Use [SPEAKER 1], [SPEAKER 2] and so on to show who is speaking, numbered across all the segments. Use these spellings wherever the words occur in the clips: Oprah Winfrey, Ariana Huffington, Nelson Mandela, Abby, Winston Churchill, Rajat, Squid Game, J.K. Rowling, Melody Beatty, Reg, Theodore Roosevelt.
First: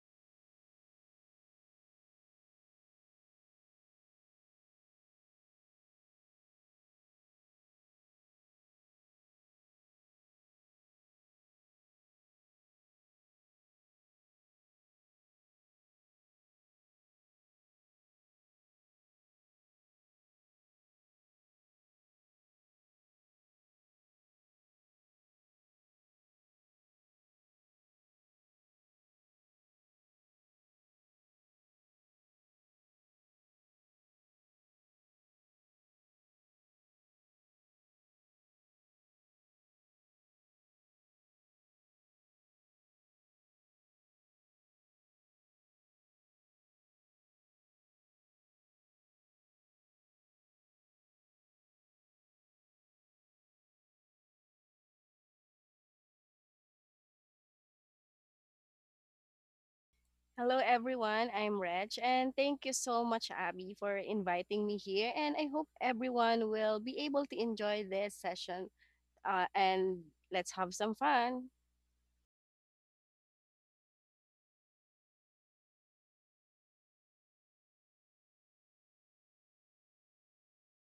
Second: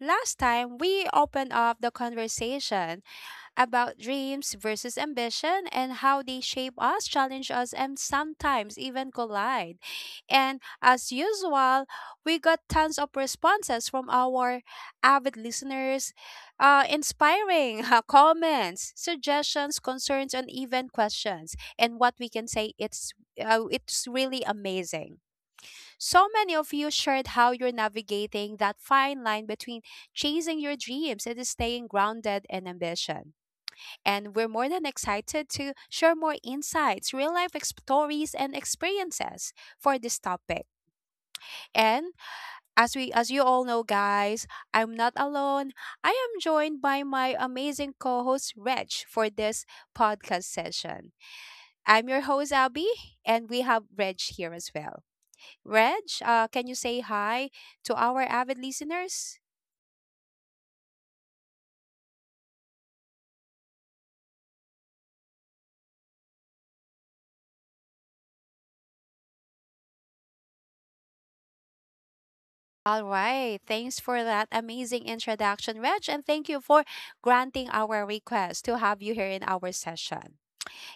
[SPEAKER 1] Last time, we opened up the conversation about dreams versus ambition and how they shape us, challenge us, and sometimes even collide. And as usual, we got tons of responses from our avid listeners, inspiring comments, suggestions, concerns, and even questions. And what we can say, it's really amazing. So many of you shared how you're navigating that fine line between chasing your dreams and staying grounded in ambition. And we're more than excited to share more insights, stories, and experiences for this topic. And as you all know, guys, I'm not alone. I am joined by my amazing co-host Reg for this podcast session. I'm your host Abby, and we have Reg here as well. Reg, can you say hi to our avid listeners?
[SPEAKER 2] Hello, everyone. I'm Reg, and thank you so much, Abby, for inviting me here. And I hope everyone will be able to enjoy this session. And let's have some fun.
[SPEAKER 1] All right. Thanks for that amazing introduction, Reg. And thank you for granting our request to have you here in our session.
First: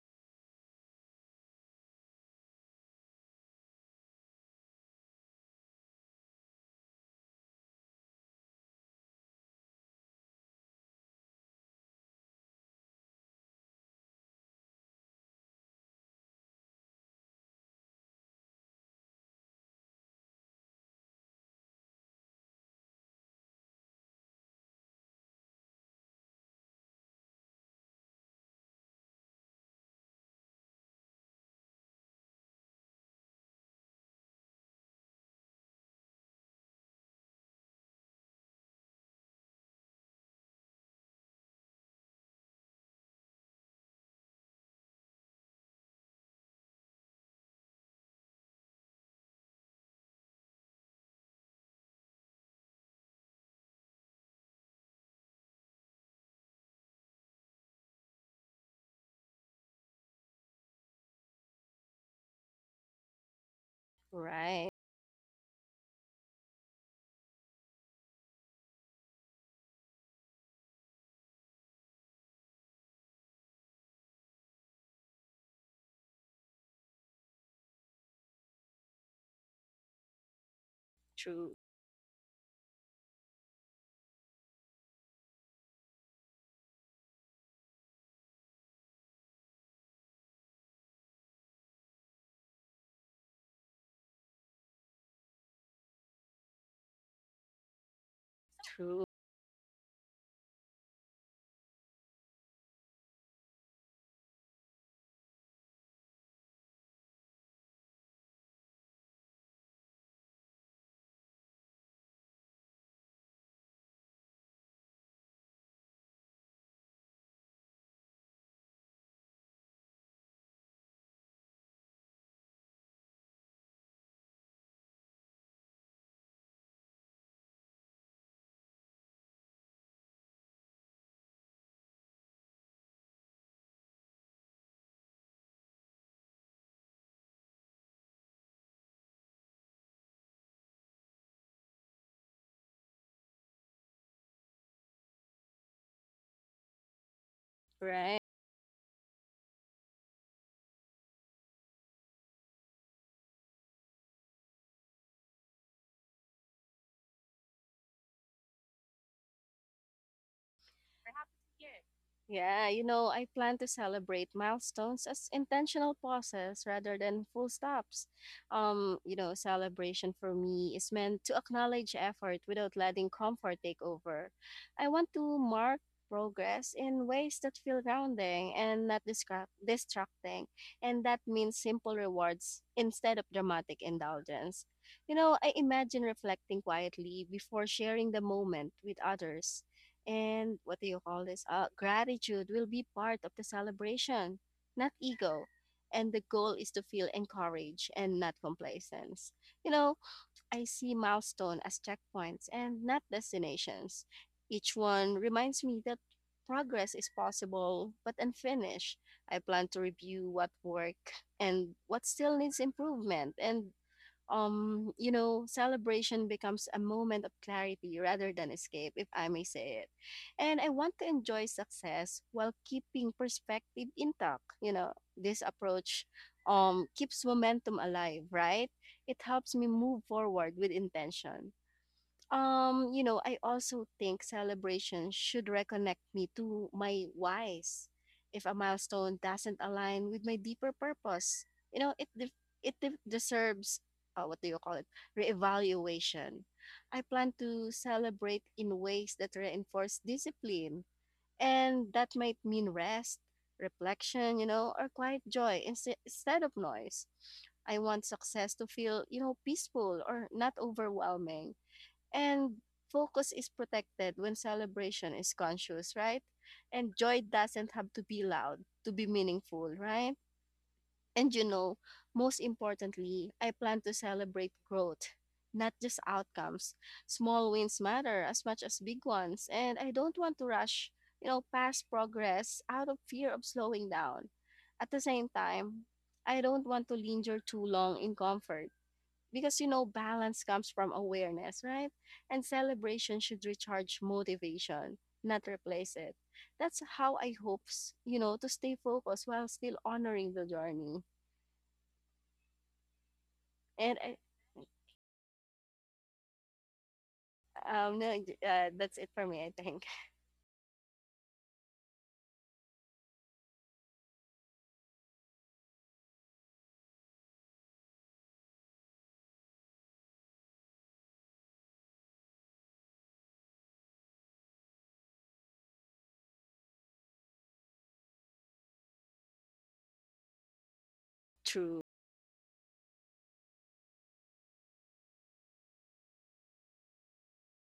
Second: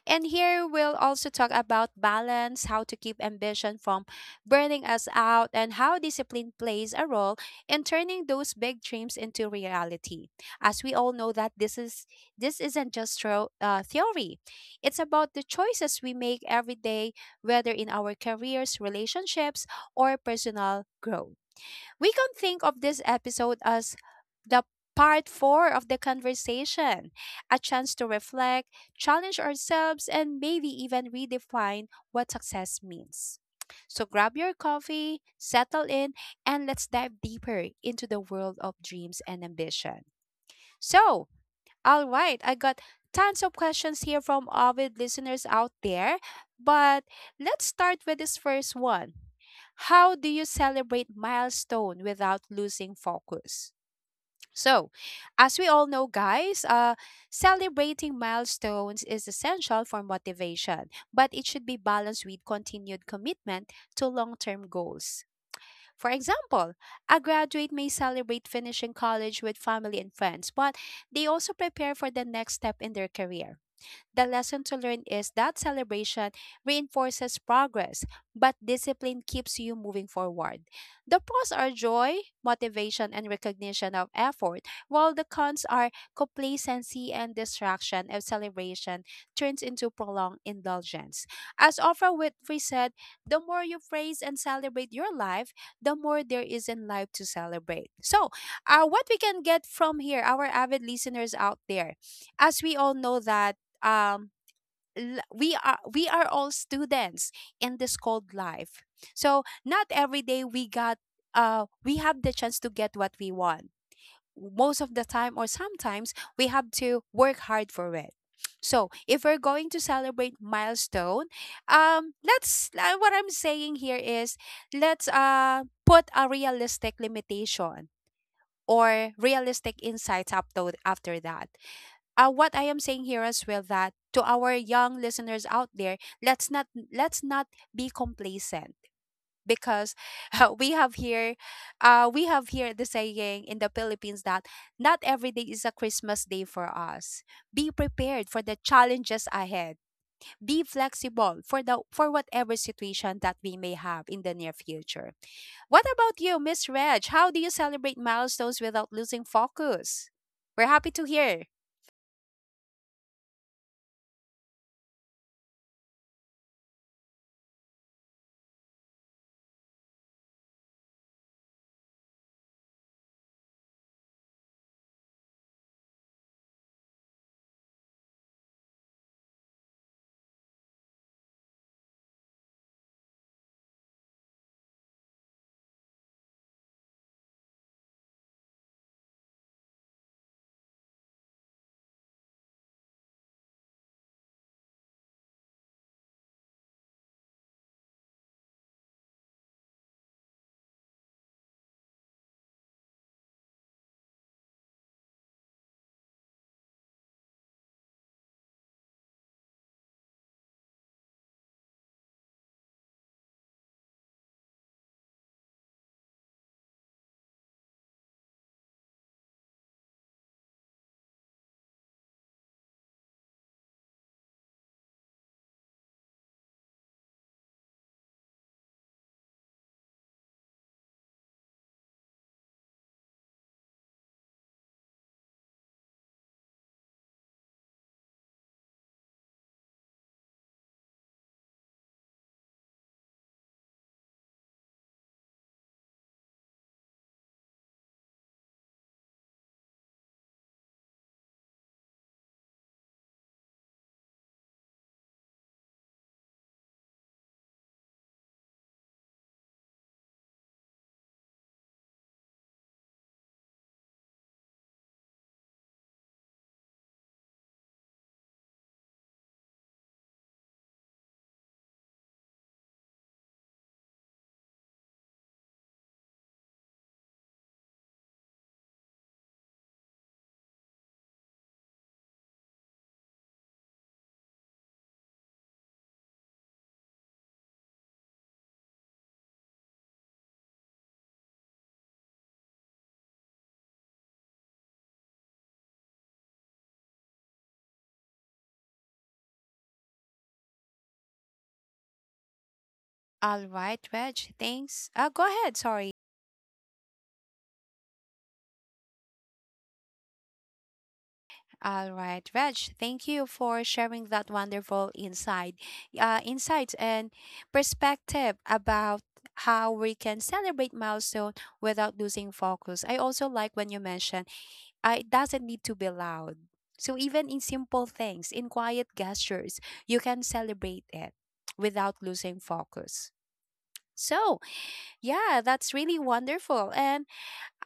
[SPEAKER 1] And here we'll also talk about balance, how to keep ambition from burning us out, and how discipline plays a role in turning those big dreams into reality. As we all know that this isn't just theory. It's about the choices we make every day, whether in our careers, relationships, or personal growth. We can think of this episode as the part 4 of the conversation, a chance to reflect, challenge ourselves, and maybe even redefine what success means. So grab your coffee, settle in, and let's dive deeper into the world of dreams and ambition. So, all right, I got tons of questions here from avid listeners out there, but let's start with this first one. How do you celebrate milestone without losing focus? So, as we all know, guys, celebrating milestones is essential for motivation, but it should be balanced with continued commitment to long term
[SPEAKER 2] Right.
[SPEAKER 1] goals. For example, a graduate may celebrate finishing college with family and friends, but they also prepare for the next step in their career. The lesson to learn is that celebration reinforces progress, but discipline keeps you moving forward. The pros
[SPEAKER 2] True.
[SPEAKER 1] are joy, motivation, and recognition of effort, while the cons are complacency and distraction if celebration turns into prolonged indulgence. As Oprah Winfrey said, the more you praise and celebrate your life, the more there is in life to celebrate. So,
[SPEAKER 2] True.
[SPEAKER 1] what we can get from here, our avid listeners out there, as we all know that um we are all students in this called life, so not every day we have the chance to get what we want most of the time, or sometimes we have to work hard for it. So if we're going to celebrate milestone, let's what I'm saying here is, let's put a realistic limitation or realistic insights up to, after that, what I am saying here as well, that to our young listeners out there, let's not let's not be complacent because uh, we have here, we have here the saying in the Philippines that not every day is a Christmas day for us. Be
[SPEAKER 2] Right.
[SPEAKER 1] prepared for the challenges ahead. Be flexible for the for whatever situation that we may have in the near future. What about you, Miss Reg? How do you celebrate milestones without losing focus? We're happy to hear.
[SPEAKER 2] Yeah, you know, I plan to celebrate milestones as intentional pauses rather than full stops. Celebration for me is meant to acknowledge effort without letting comfort take over. I want to mark progress in ways that feel grounding and not distracting, and that means simple rewards instead of dramatic indulgence. You know, I imagine reflecting quietly before sharing the moment with others and what do you call this? Gratitude will be part of the celebration, not ego. And the goal is to feel encouraged and not complacence. You know, I see milestone as checkpoints and not destinations. Each one reminds me that progress is possible but unfinished. I plan to review what worked and what still needs improvement, and celebration becomes a moment of clarity rather than escape, if I may say it. And I want to enjoy success while keeping perspective intact. You know, this approach keeps momentum alive, right? It helps me move forward with intention. I also think celebration should reconnect me to my whys. If a milestone doesn't align with my deeper purpose, you know, it deserves what do you call it? Reevaluation. I plan to celebrate in ways that reinforce discipline, and that might mean rest, reflection, you know, or quiet joy instead of noise. I want success to feel, you know, peaceful or not overwhelming, and focus is protected when celebration is conscious, right? And joy doesn't have to be loud to be meaningful, right? And you know, most importantly, I plan to celebrate growth, not just outcomes. Small wins matter as much as big ones, and I don't want to rush, you know, past progress out of fear of slowing down. At the same time, I don't want to linger too long in comfort, because you know, balance comes from awareness, right? And celebration should recharge motivation, not replace it. That's how I hope you know, to stay focused while still honoring the journey.
[SPEAKER 1] All right,
[SPEAKER 2] And I,
[SPEAKER 1] Reg, thanks. Go ahead, sorry.
[SPEAKER 2] no, that's it for me, I think.
[SPEAKER 1] All right, Reg, thank you for sharing that wonderful insights and perspective about how we can celebrate milestone without losing focus. I also like when you mentioned, it doesn't need to be loud. So even in simple things, in quiet gestures, you can celebrate it
[SPEAKER 2] True.
[SPEAKER 1] without losing focus. So, yeah, that's really wonderful. And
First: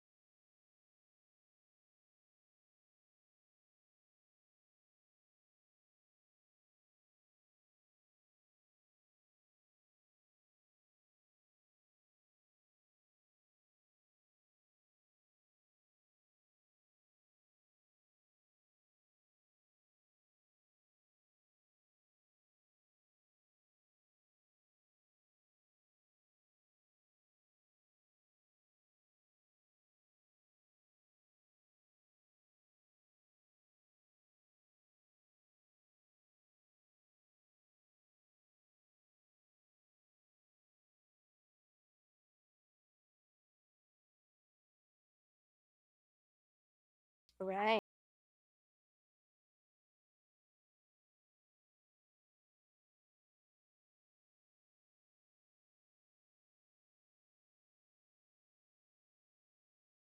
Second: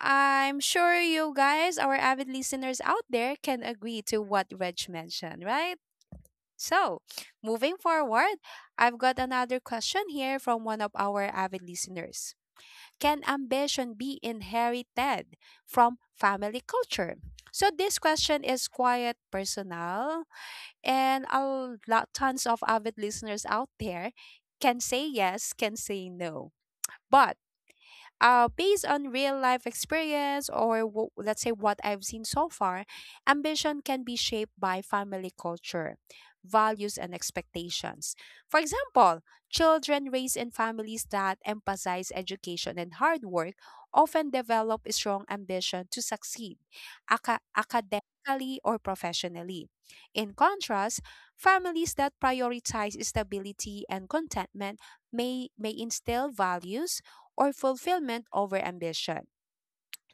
[SPEAKER 1] I'm sure you guys, our avid listeners out there, can agree to what Reg mentioned, right? So, moving forward, I've got another question here from one of our avid listeners. Can ambition be inherited from family culture? So, this question is quite personal, and tons of avid listeners out there can say yes, can say no. But based on real life experience, let's say what I've seen so far, ambition can be shaped by family culture, values, and expectations. For example, children raised in families that emphasize education and hard work often develop a strong ambition to succeed
[SPEAKER 2] Right.
[SPEAKER 1] academically or professionally. In contrast, families that prioritize stability and contentment may instill values or fulfillment over ambition.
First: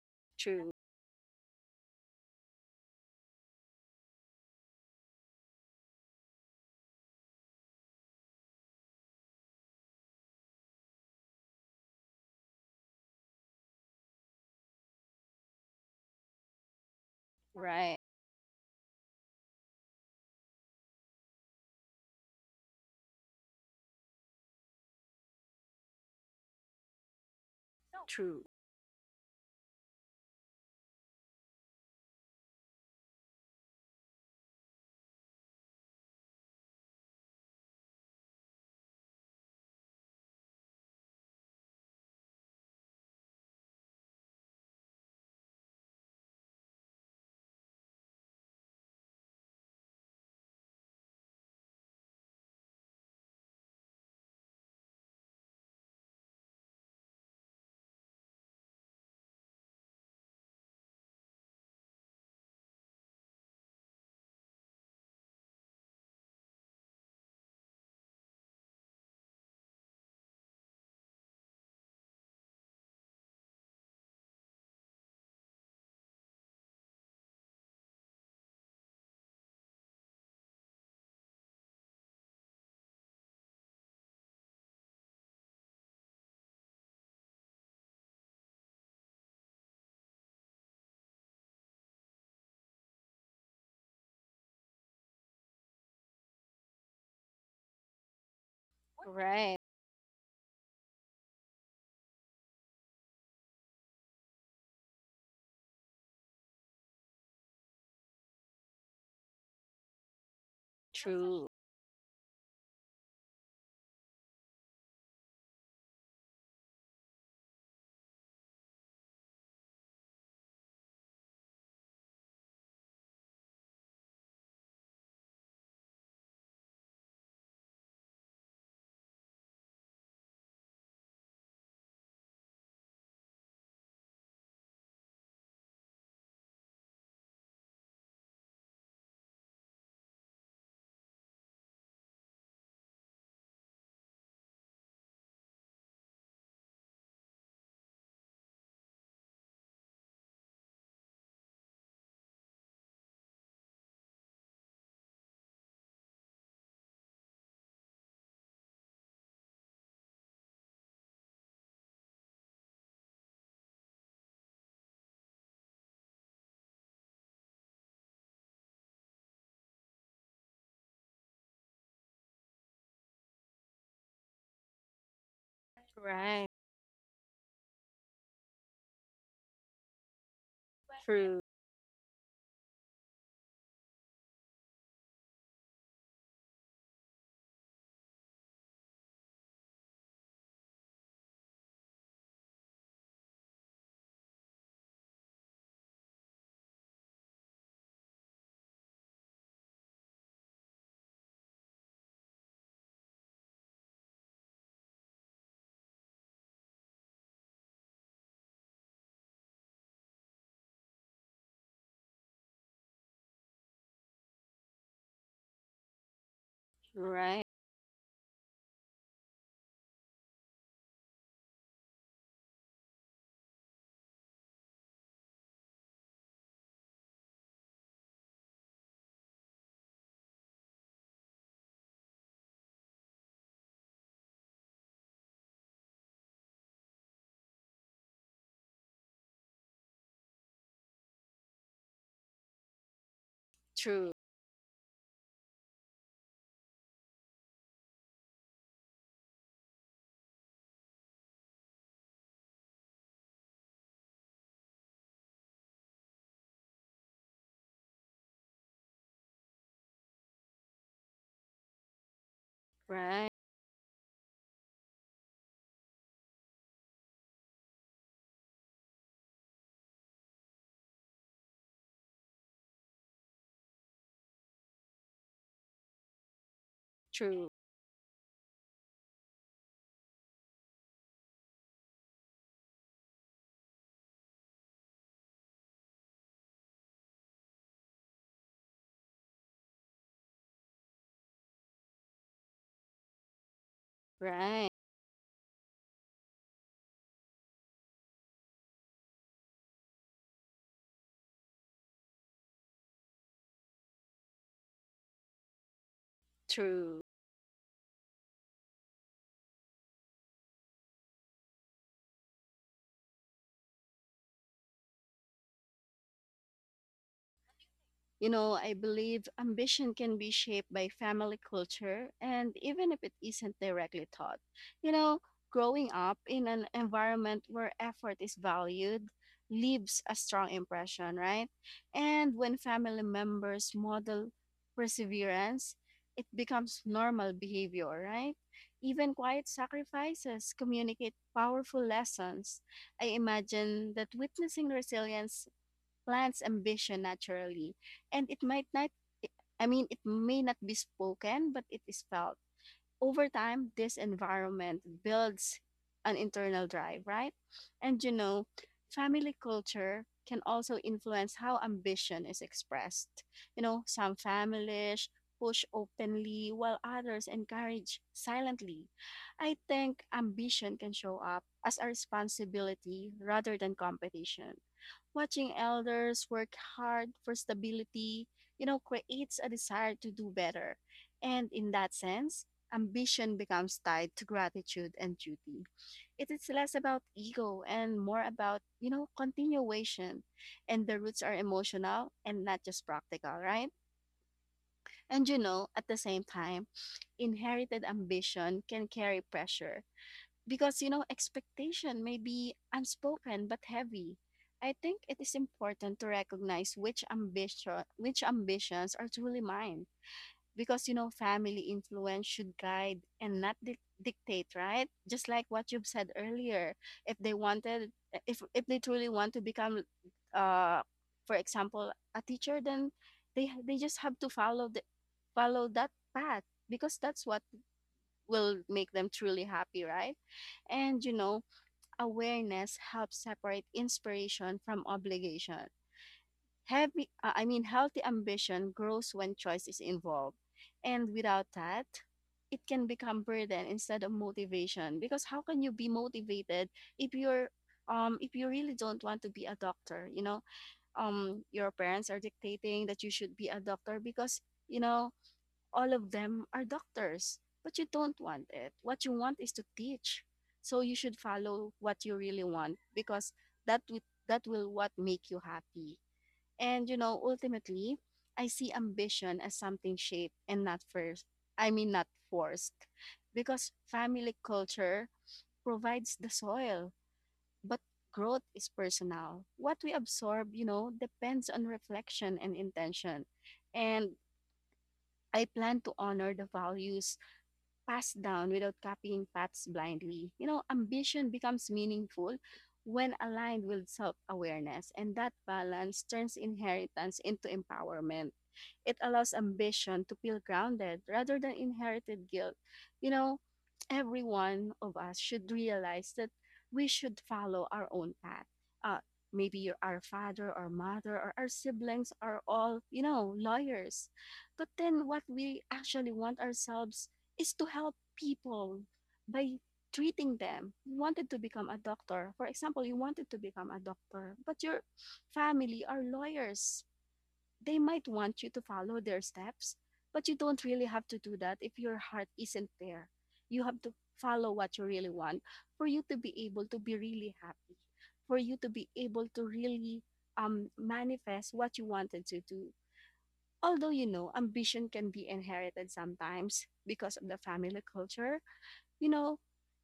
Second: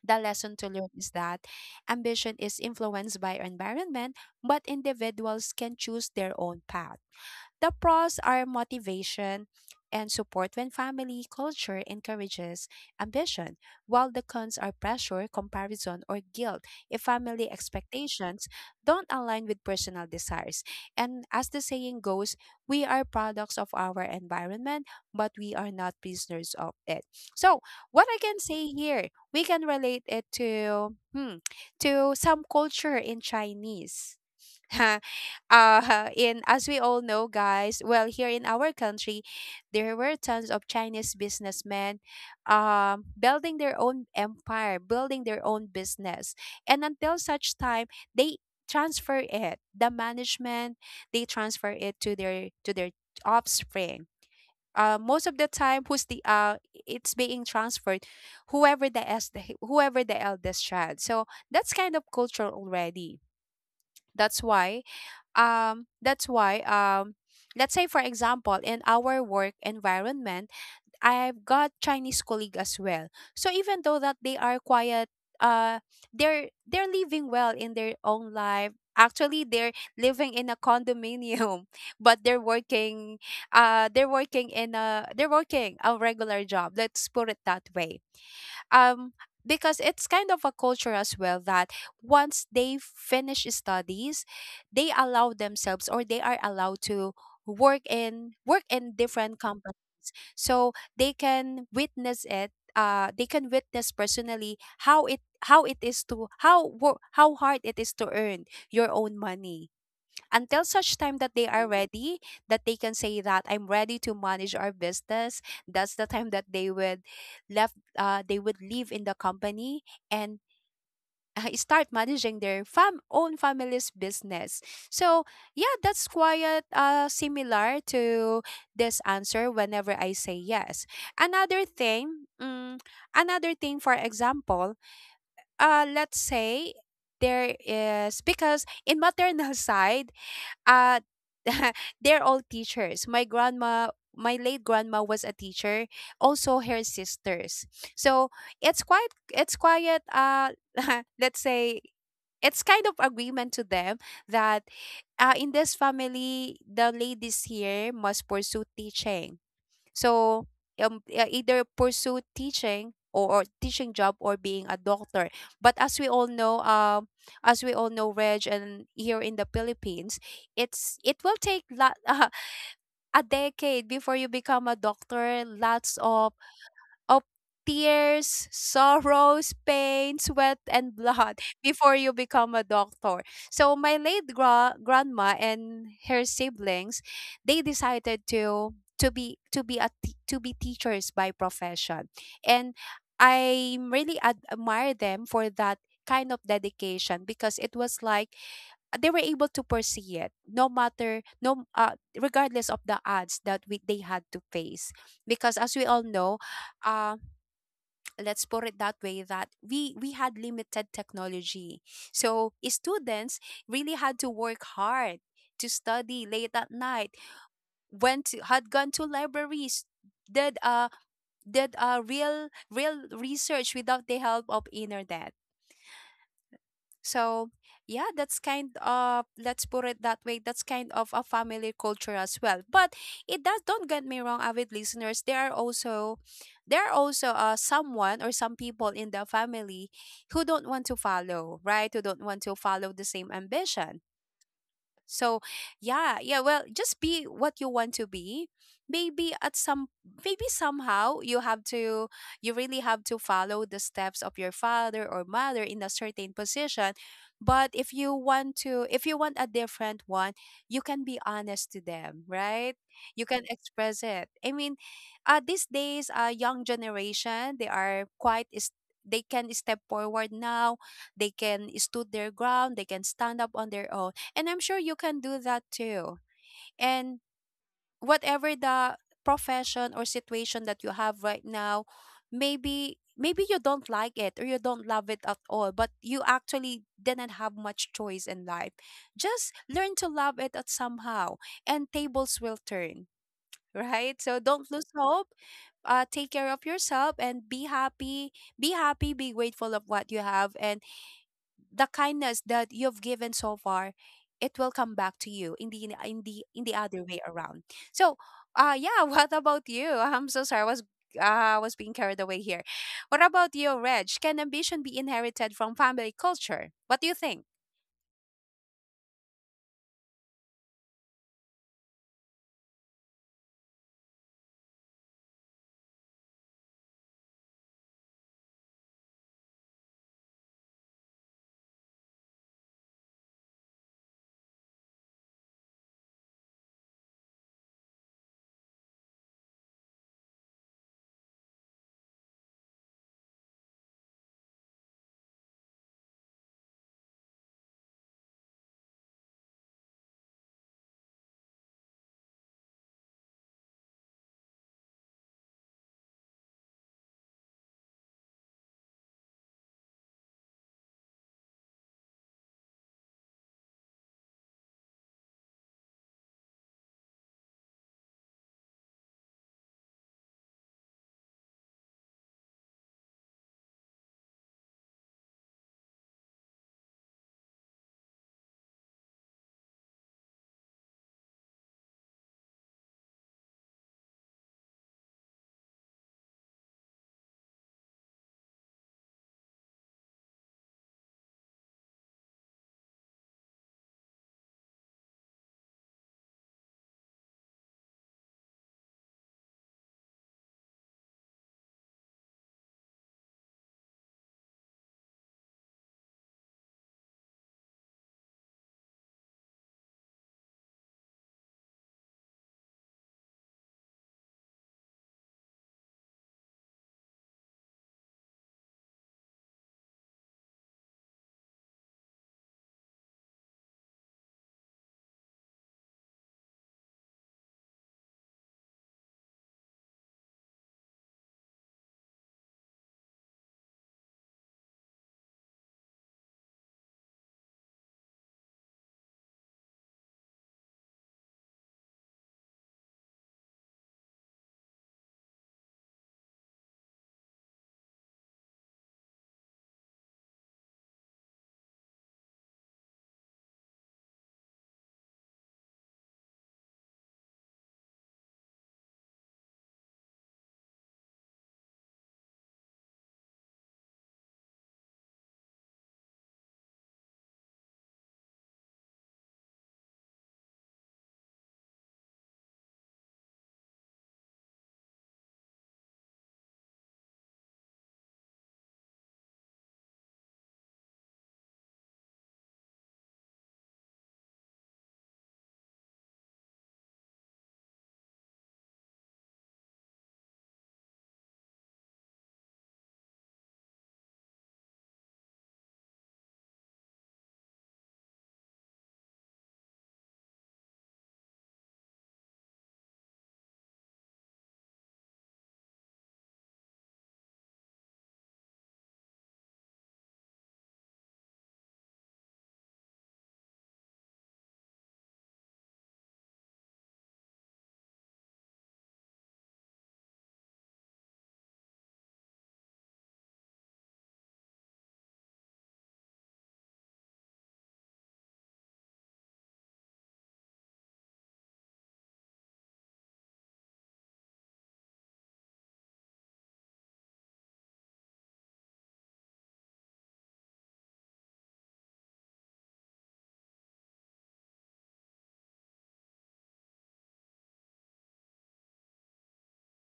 [SPEAKER 1] The lesson to
[SPEAKER 2] True.
[SPEAKER 1] learn is that ambition is influenced by environment, but individuals can choose their own path. The pros are motivation and support when family culture encourages ambition, while the cons are pressure, comparison, or guilt if family
[SPEAKER 2] Right.
[SPEAKER 1] expectations don't align with personal desires. And as the saying goes, we are products of our environment, but we are not prisoners of it. So, what I can
[SPEAKER 2] True.
[SPEAKER 1] say here, we can relate it to to some culture in Chinese. In as we all know, guys, well, here in our country, there were tons of Chinese businessmen building their own empire, building their own business, and until such time, they transfer it the management they transfer it to their offspring. Most of the time, who's the it's being transferred whoever the es- whoever the eldest child. So that's kind of cultural already. that's why that's why, let's say for example, in our work environment, I've got Chinese colleague as well. So even though that they are quiet, uh they're living well in their own life. Actually, they're living in a condominium, but they're working a regular job, let's put it that way. um because it's kind of a culture as well that once they finish studies, they allow themselves, or they are allowed to, work in different
[SPEAKER 2] Right.
[SPEAKER 1] companies, so they can witness it. They can witness personally how it how it is to, how hard it is to earn your own money, until such time that they
[SPEAKER 2] True.
[SPEAKER 1] are ready, that they can say that I'm ready to manage our business. That's the time that they would left they would leave in the company and start managing their fam own family's business. So yeah, that's quite similar to this answer whenever I say yes. Another thing, another thing, for example, let's say there is, because in maternal side uh they're all teachers. My grandma, my late grandma was a teacher, also her sisters. So it's quiet let's say, it's kind of agreement to them that, in this family the ladies here must pursue teaching. So yeah, either pursue teaching, or teaching job, or being a doctor. But as we all know, as we all know, Reg, and here in the Philippines, it will take lot, a decade before you become a doctor. Lots of
[SPEAKER 2] Right.
[SPEAKER 1] of tears, sorrows, pain, sweat, and blood
[SPEAKER 2] True.
[SPEAKER 1] before you become a doctor. So my late grandma and her siblings, they decided to be teachers by profession, and I really admire them for that kind of dedication, because it was like, they were able to pursue it, no matter no regardless of the odds that they had to face. Because as we all know, um, let's put it that way, that we had limited technology, so students really had to work hard, to study late at night,
[SPEAKER 2] Right.
[SPEAKER 1] had gone to libraries, did uh did real research without the help of internet. So, yeah, that's kind of, let's put it that way. That's kind of a family culture as well. But it does. Don't get me wrong, avid listeners. There are also, someone or some people in the family who don't want to follow, right? Who don't want to follow the same ambition.
[SPEAKER 2] True.
[SPEAKER 1] So, yeah, yeah, well, just be what you want to be. Maybe at some maybe somehow you have to, you really have to follow the steps of your father or mother in a certain position. But if you want a different one, you can be honest to them, right? You
[SPEAKER 2] Right.
[SPEAKER 1] can express it. I mean, these days, young generation, they are quite is they can step forward now. They can stood their ground. They can stand up on their own, and I'm sure you can do that too. And
[SPEAKER 2] True.
[SPEAKER 1] whatever the profession or situation that you have right now, maybe you don't like it, or you don't love it at all, but you actually didn't have much choice in life. Just learn to love it at somehow, and tables will turn, right? So
[SPEAKER 2] Right.
[SPEAKER 1] don't lose hope. Take care of yourself and be happy. Be happy, be grateful of what you have and the kindness that you've given so far, it will come back to you in the
[SPEAKER 2] True.
[SPEAKER 1] other way around. So yeah, what about you? I'm so sorry, I was I was being carried away here. What about you, Reg? Can ambition be inherited from family culture? What do you think?
[SPEAKER 2] You know, I believe ambition can be shaped by family culture, and even if it isn't directly taught, you know, growing up in an environment where effort is valued leaves a strong impression, right? And when family members model perseverance, it becomes normal behavior, right? Even quiet sacrifices communicate powerful lessons. I imagine that witnessing resilience plants ambition naturally. And it might not, I mean, it may not be spoken, but it is felt. Over time, this environment builds an internal drive, right? And you know, family culture can also influence how ambition is expressed. You know, some families push openly while others encourage silently. I think ambition can show up as a responsibility rather than competition. Watching elders work hard for stability, you know, creates a desire to do better. And in that sense, ambition becomes tied to gratitude and duty. It is less about ego and more about, you know, continuation. And the roots are emotional and not just practical, right? And you know, at the same time, inherited ambition can carry pressure because, you know, expectation may be unspoken but heavy. I think it is important to recognize which ambitions are truly mine, because you know, family influence should guide and not dictate, right? Just like what you've said earlier, if they wanted, if they truly want to become uh for example a teacher, then they just have to follow the follow that path, because that's what will make them truly happy, right? And you know, awareness helps separate inspiration from obligation. I mean, healthy ambition grows when choice is involved. And without that, it can become burden instead of motivation. Because how can you be motivated if you're if you really don't want to be a doctor, you know, your parents are dictating that you should be a doctor because, you know, all of them are doctors, but you don't want it. What you want is to teach. So you should follow what you really want, because that would that will what make you happy. And you know, ultimately, I see ambition as something shaped and not first. I mean, not forced, because family culture provides the soil, but growth is personal. What we absorb, you know, depends on reflection and intention. And I plan to honor the values passed down without copying paths blindly. You know, ambition becomes meaningful when aligned with self awareness, and that balance turns inheritance into empowerment. It allows ambition to feel grounded rather than inherited guilt. You know, every one of us should realize that we should follow our own path. Uh, Maybe our father or mother or our siblings are all, you know, lawyers. But then what we actually want ourselves is to help people by treating them. You wanted to become a doctor. For example, you wanted to become a doctor, but your family are lawyers. They might want you to follow their steps, but you don't really have to do that if your heart isn't there. You have to follow what you really want for you to be able to be really happy, for you to be able to really manifest what you wanted to do. Although you know, ambition can be inherited sometimes because of the family culture, you know,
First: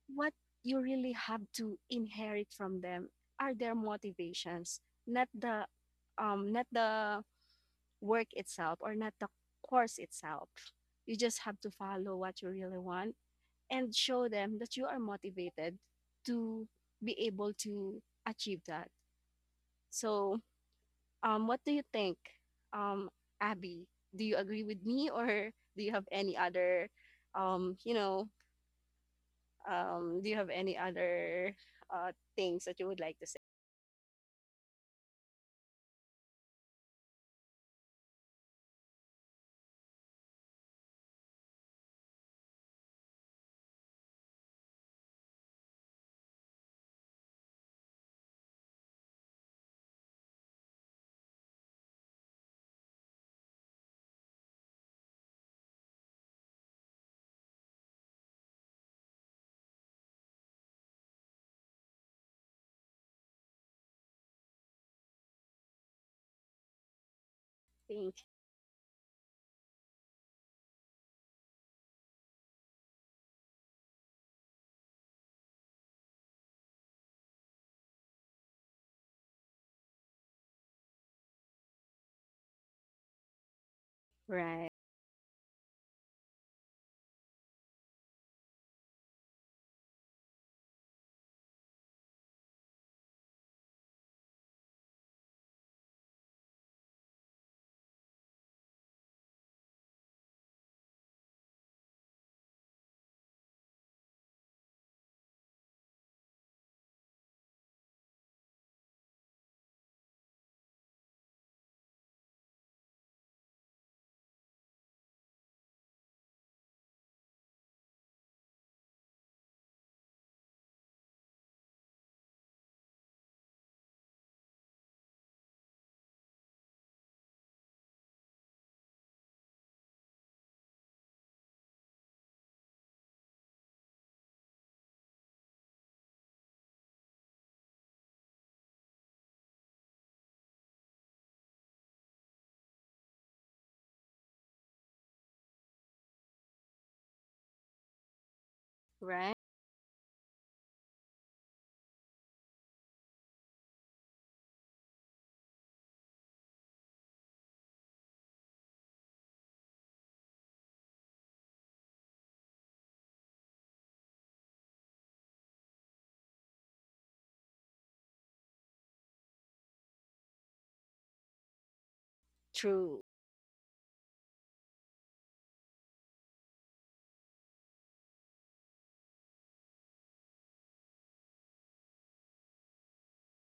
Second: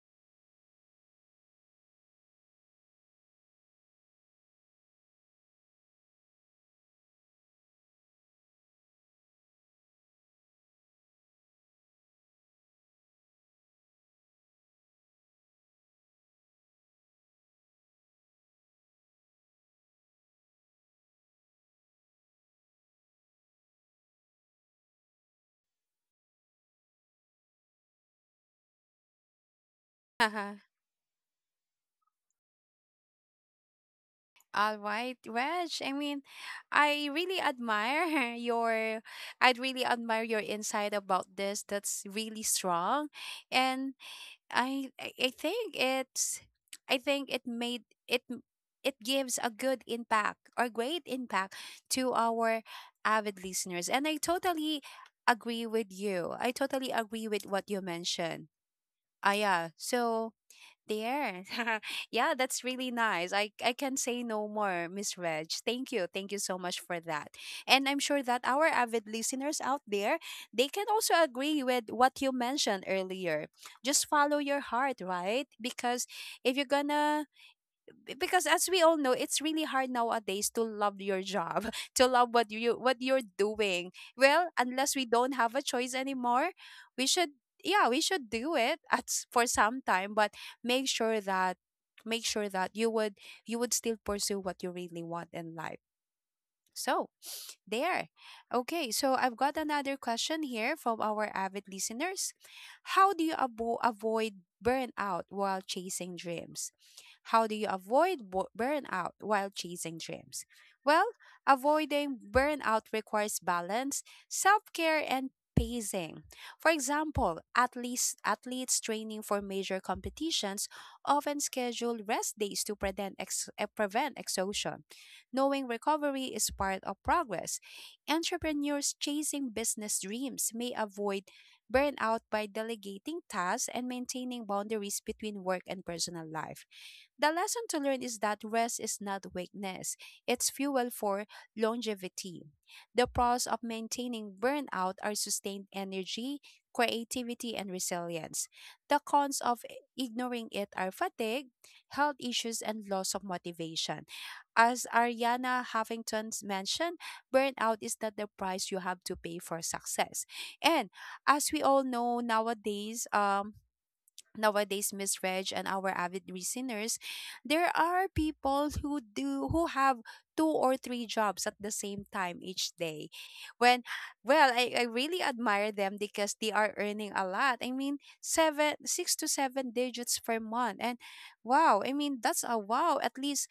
[SPEAKER 2] what you really have to inherit from them are their motivations, not the um not the work itself, or not the course itself. You just have to follow what you really want and show them that you are motivated to be able to achieve that. So what do you think, um Abby? Do you agree with me, or do you have any other, um you know do you have
[SPEAKER 1] Uh-huh.
[SPEAKER 2] any other things that you would like to say?
[SPEAKER 1] All right, Reg. I mean, I really admire your. I'd really admire your insight about this. That's really strong. And I think it's I think it made it m- it gives a good impact or great impact to our avid listeners. And I totally agree with you. I totally agree with what you mentioned. Ah, yeah. So there. Yeah, that's really nice. I can say no more, Miss Reg. Thank you. Thank you so much for that. And I'm sure
[SPEAKER 2] Thank.
[SPEAKER 1] that our avid listeners out there, they can also agree with what you mentioned earlier. Just follow your heart, right? Because if you're gonna because as we all know, it's really hard nowadays to love your job to love what you're doing. Well,
[SPEAKER 2] Right.
[SPEAKER 1] unless we don't have a choice anymore, we should yeah, we should do it for some time, but make sure that make sure that you would still pursue what you really want in life. So there. Okay, so I've got another question here from our avid listeners. How do you avo- avoid burnout while chasing dreams? How do you avoid burnout while chasing dreams? Well, avoiding burnout requires balance, self-care and pacing. For example, athletes training for major competitions often schedule rest days to prevent prevent exhaustion, knowing recovery is part of progress. Entrepreneurs chasing business dreams may avoid burnout by delegating tasks and maintaining boundaries between work and personal life. The lesson to learn is that rest is not weakness, it's fuel for longevity. The pros of maintaining burnout are sustained energy, creativity, and resilience. The
[SPEAKER 2] Right.
[SPEAKER 1] cons of ignoring it are fatigue, health issues, and loss of motivation. As Ariana Huffington mentioned, burnout is not the price you have to pay for success. And as we all know nowadays, nowadays, Miss Reg and our avid listeners, there are people who do who have two or three jobs at the same time each
[SPEAKER 2] True.
[SPEAKER 1] day. When Well, I really admire them because they are earning a lot. I mean, seven six to seven digits per month. And wow, I mean that's a wow. At least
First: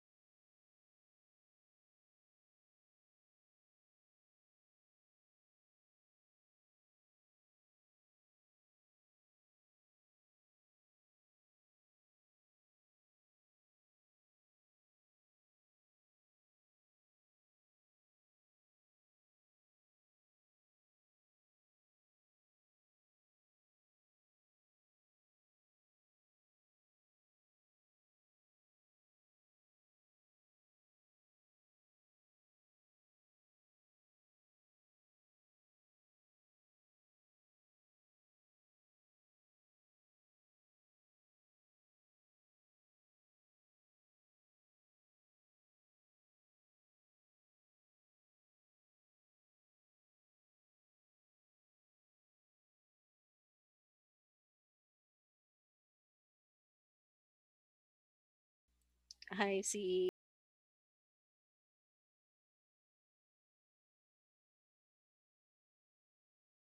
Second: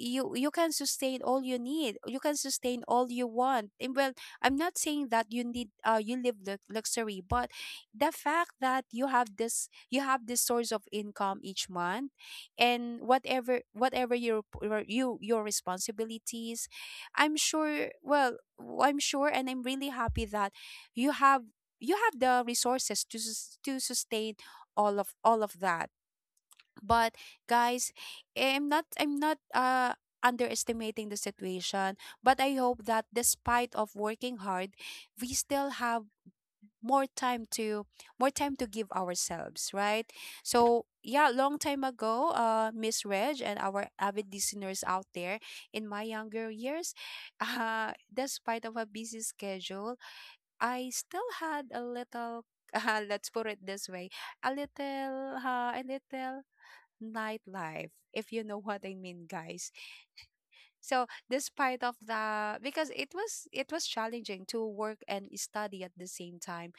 [SPEAKER 1] you can sustain all you need you can sustain all you want. And well, I'm not saying that you need, you live luxury, but the fact that you have this source of income each month, and whatever your responsibilities, I'm sure, I'm sure, and I'm really happy that you have you have the resources to to sustain all of that. But guys, I'm not underestimating the situation, but I hope that despite of working hard, we still have more time to more time to give ourselves, right? So yeah, long time ago, Miss Reg and our avid listeners out there, in my younger years, despite of a busy schedule, I still had a little let's put it this way, a little nightlife, if you know what I mean,
[SPEAKER 2] I
[SPEAKER 1] guys.
[SPEAKER 2] see.
[SPEAKER 1] So despite of the because it was challenging to work and study at the same time,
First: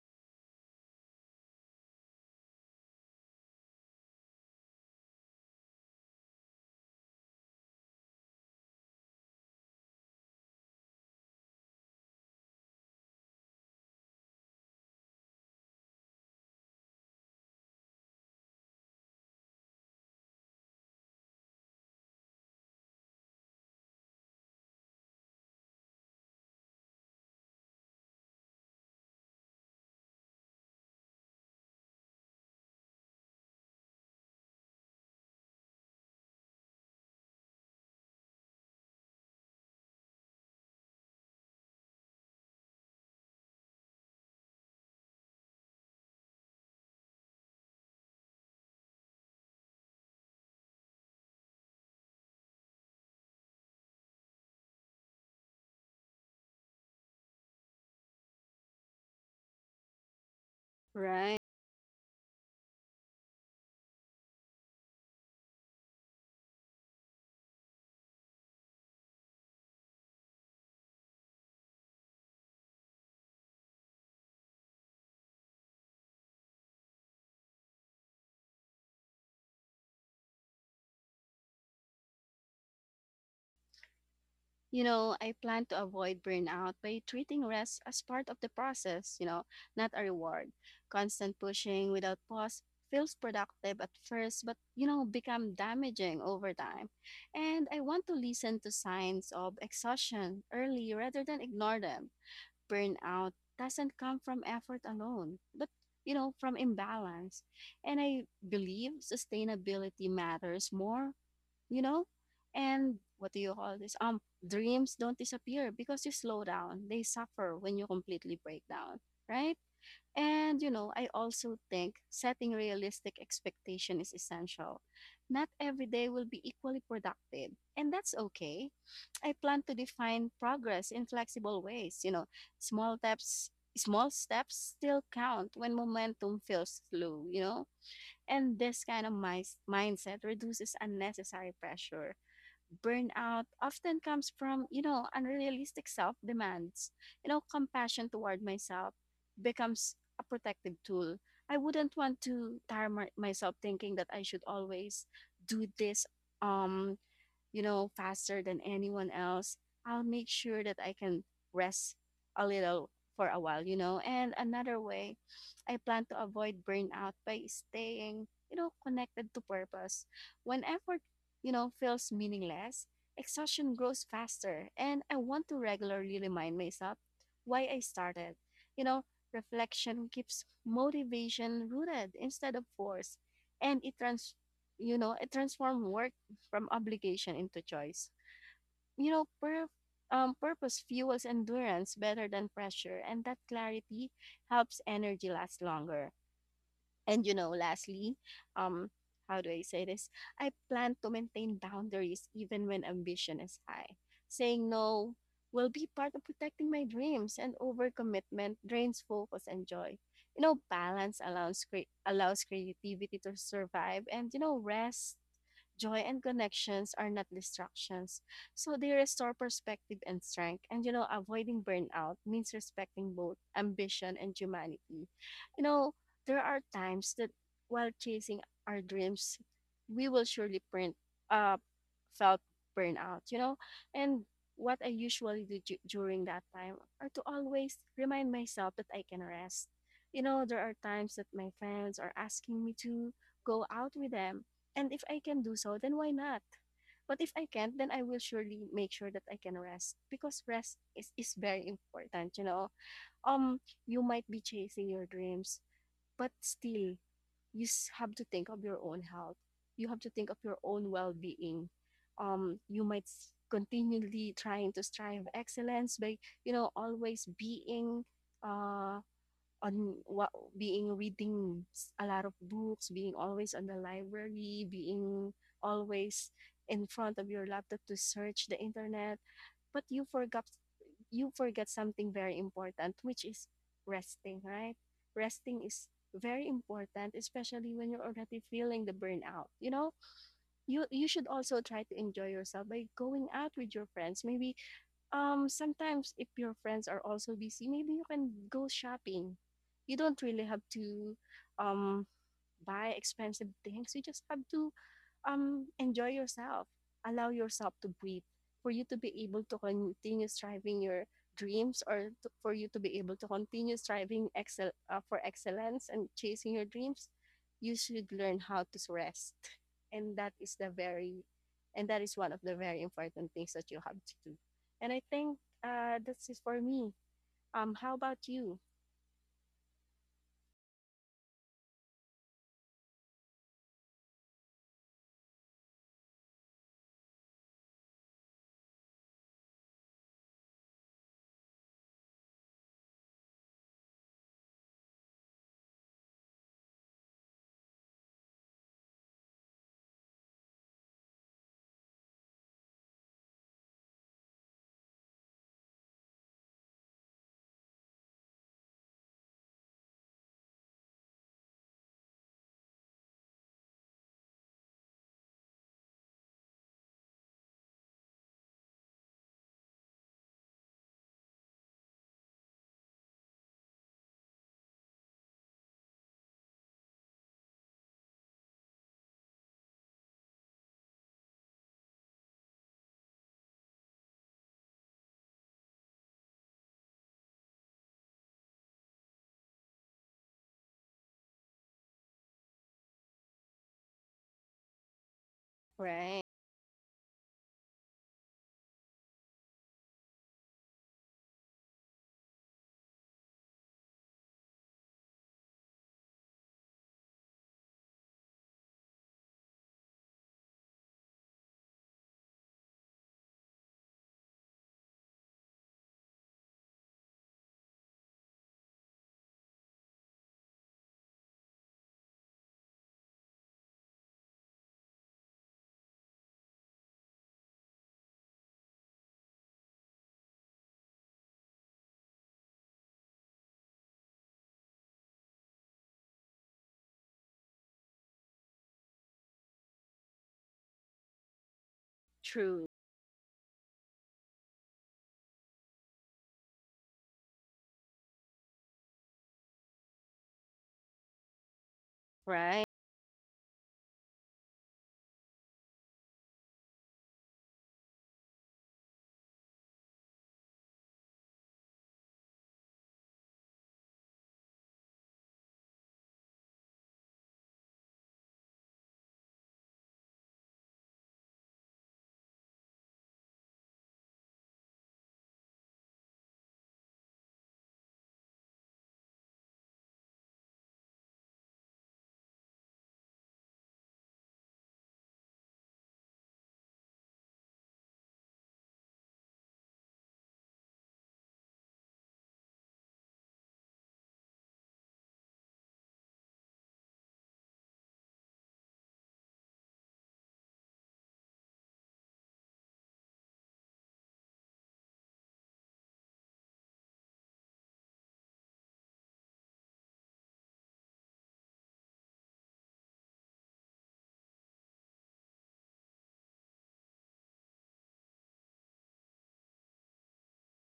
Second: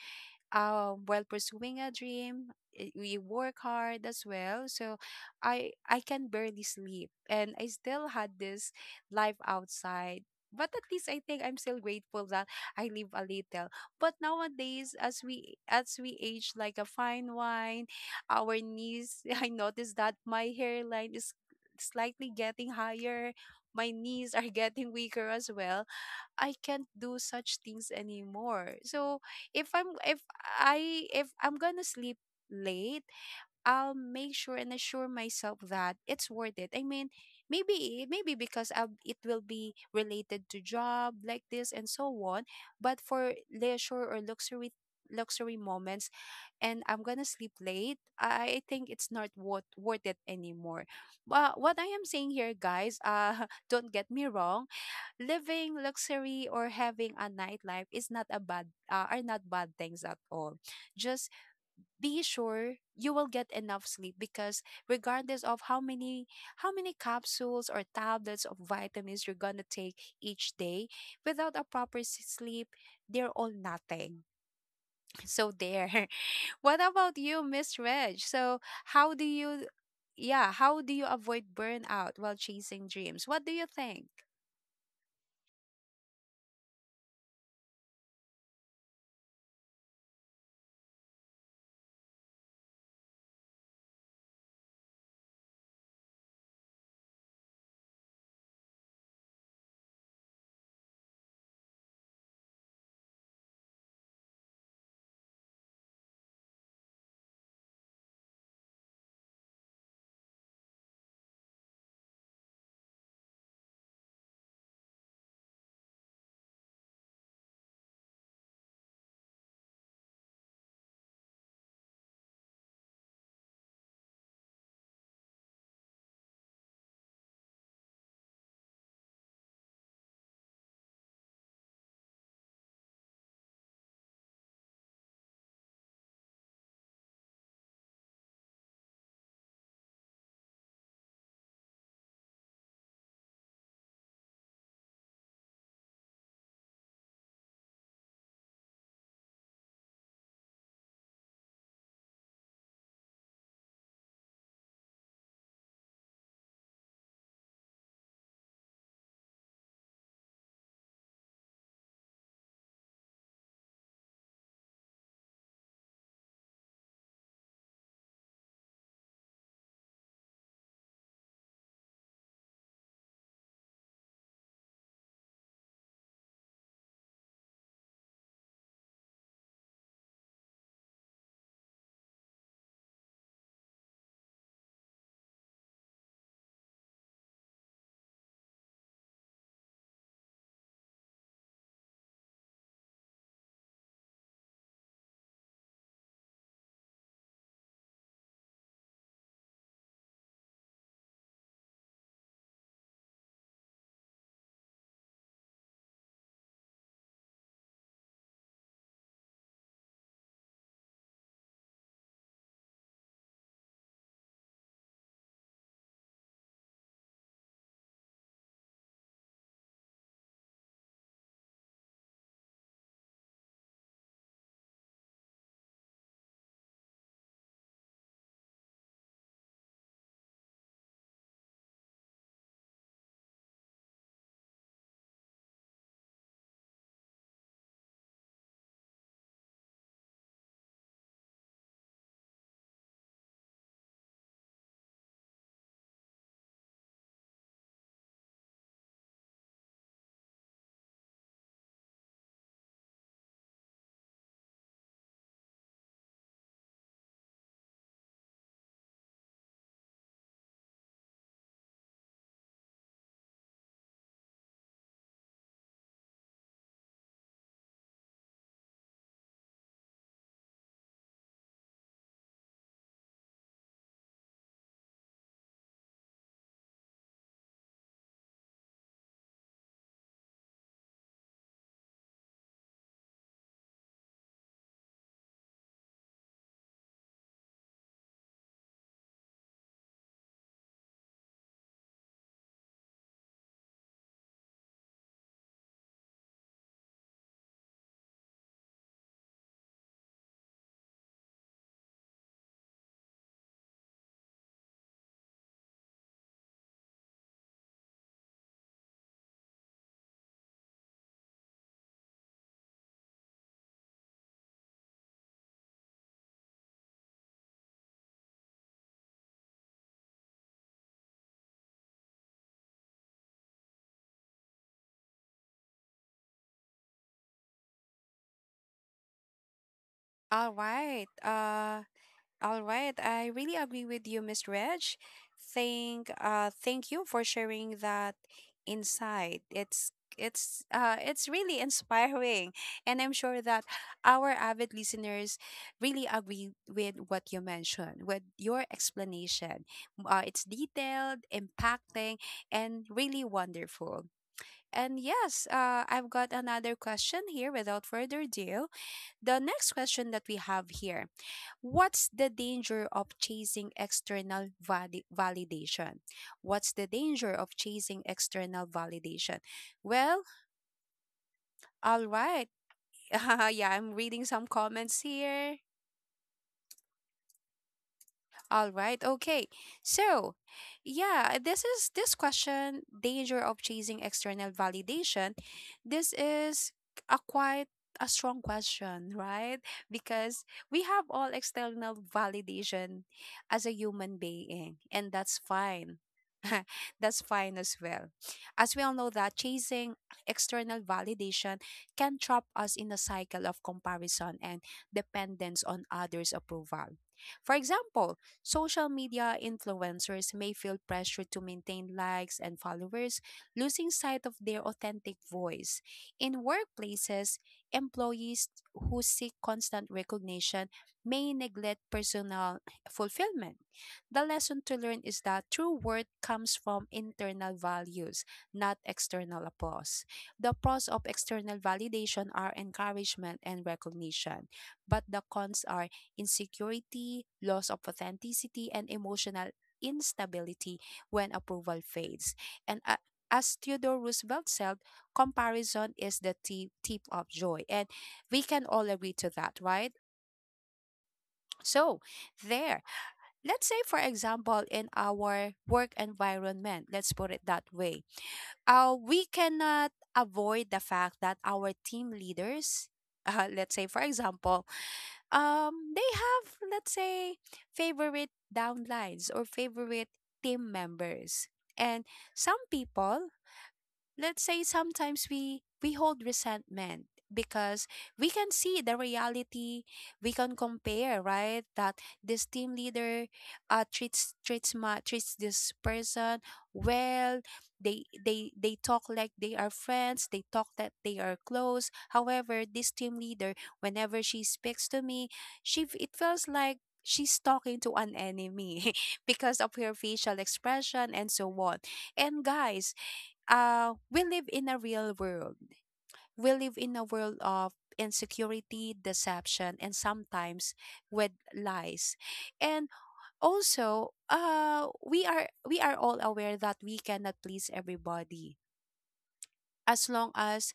[SPEAKER 1] while pursuing a dream, we work hard as well, so I can barely sleep and I still had this life outside. But at least I think I'm still grateful that I live a little. But nowadays, as we age like a fine wine, our knees, I noticed that my hairline is slightly getting higher, my knees are getting weaker as well. I can't do such things anymore. So if I'm if I, if I'm gonna sleep late, I'll make sure and assure myself that it's worth it. I mean, maybe because I it will be related to job like this and so on, but for leisure or luxury moments, and I'm gonna sleep late, I think it's not worth it anymore. But what I am saying here, guys, don't get me wrong, living luxury or having a nightlife is not a bad are not bad things at all. Just
[SPEAKER 2] Right.
[SPEAKER 1] be sure you will get enough sleep, because regardless of how many capsules or tablets of vitamins you're gonna take each day, without a proper sleep, they're all nothing. So there. What about you, Miss Reg? So how do you yeah, how do you avoid burnout while chasing dreams? What do you think?
[SPEAKER 2] You know, I plan to avoid burnout by treating rest as part of the process, you know, not a reward. Constant pushing without pause feels productive at first, but, you know, become damaging over time. And I want to listen to signs of exhaustion early rather than ignore them. Burnout doesn't come from effort alone, but you know, from imbalance. And I believe sustainability matters more, you know? And what do you call this? Dreams don't disappear because you slow down. They suffer when you completely break down, right? And you know, I also think setting realistic expectation is essential. Not every day will be equally productive, and that's okay. I plan to define progress in flexible ways. You know, small steps, small steps still count when momentum feels slow, you know? And this kind of mindset reduces unnecessary pressure. Burnout often comes from, you know, unrealistic self demands. You know, compassion toward myself becomes a protective tool. I wouldn't want to tire myself thinking that I should always do this, um you know, faster than anyone else. I'll make sure that I can rest a little for a while, you know. And another way, I plan to avoid burnout by staying, you know, connected to purpose. When effort, you know, feels meaningless, exhaustion grows faster. And I want to regularly remind myself why I started. You know, reflection keeps motivation rooted instead of force. And it trans you know, it transforms work from obligation into choice. You know, purpose fuels endurance better than pressure, and that clarity helps energy last longer. And you know, lastly, um, how do I say this? I plan to maintain boundaries even when ambition is high. Saying no will be part of protecting my dreams, and overcommitment drains focus and joy. You know, balance allows allows creativity to survive, and you know, rest, joy and connections are not distractions. So they restore perspective and strength. And you know, avoiding burnout means respecting both ambition and humanity. You know, there are times that while chasing our dreams, we will surely print uh felt burnout, you know? And what I usually do during that time are to always remind myself that I can rest. You know, there are times that my friends are asking me to go out with them, and if I can do so, then why not? But if I can't, then I will surely make sure that I can rest, because is very important, you know. Um, you might be chasing your dreams, but still, you have to think of your own health. You have to think of your own well-being. You might continually trying to strive excellence by, you know, always being uh on what being reading a lot of books, being always on the library, being always in front of your laptop to search the internet, but you forgot You forget something very important, which is resting, right? Resting is very important, especially when you're already feeling the burnout. You know, you should also try to enjoy yourself by going out with your friends. Maybe Sometimes if your friends are also busy, maybe you can go shopping. You don't really have to um buy expensive things. You just have to enjoy yourself. Allow yourself to breathe for you to be able to continue striving your dreams for you to be able to continue striving excel for excellence and chasing your dreams, you should learn how to rest. And that is the very and that is one of the very important things that you have to do. And I think, this is for me. How about you?
[SPEAKER 1] All right. All right, I really agree with you, Miss Reg. Thank you for sharing that insight. It's it's really inspiring, and I'm sure that our avid listeners really agree with what you mentioned, with your explanation. It's detailed, impacting, and really wonderful. And yes, I've got another question here. Without further ado, the next question that we have here. What's the danger of chasing external validation? What's the danger of chasing external validation? Well, all right. Yeah, I'm reading some comments here. All right. Okay. So yeah, this is this question, danger of chasing external validation. This is a quite a strong question, right? Because we have all external validation as a human being, and that's fine.
[SPEAKER 2] Right.
[SPEAKER 1] That's fine as well. As we all know that chasing external validation can trap us in a cycle of comparison and dependence on others' approval. For example, social media influencers may feel pressure to maintain likes and followers, losing sight of their authentic voice. In workplaces, employees who seek constant recognition may neglect personal fulfillment. The lesson to learn is that true worth comes from internal values, not external applause. The pros of external validation are encouragement and recognition, but the cons are insecurity, loss of authenticity, and emotional instability when approval fades.
[SPEAKER 2] True.
[SPEAKER 1] And a As Theodore Roosevelt said, comparison is the tip of joy. And we can all agree to that, right? So,
[SPEAKER 2] Right.
[SPEAKER 1] there. Let's say, for example, in our work environment, let's put it that way, we cannot avoid the fact that our team leaders, let's say, for example, they have, let's say, favorite downlines or favorite team members, and some people, let's say, sometimes we hold resentment because we can see the reality. We can compare, right, that this team leader uh, treats this person well. They talk like they are friends, they talk that they are close, however this team leader, whenever she speaks to me, it feels like she's talking to an enemy because of her facial expression and so on. And guys, we live in a real world. We live in a world of insecurity, deception, and sometimes with lies. And also, we are all aware that we cannot please everybody. As long as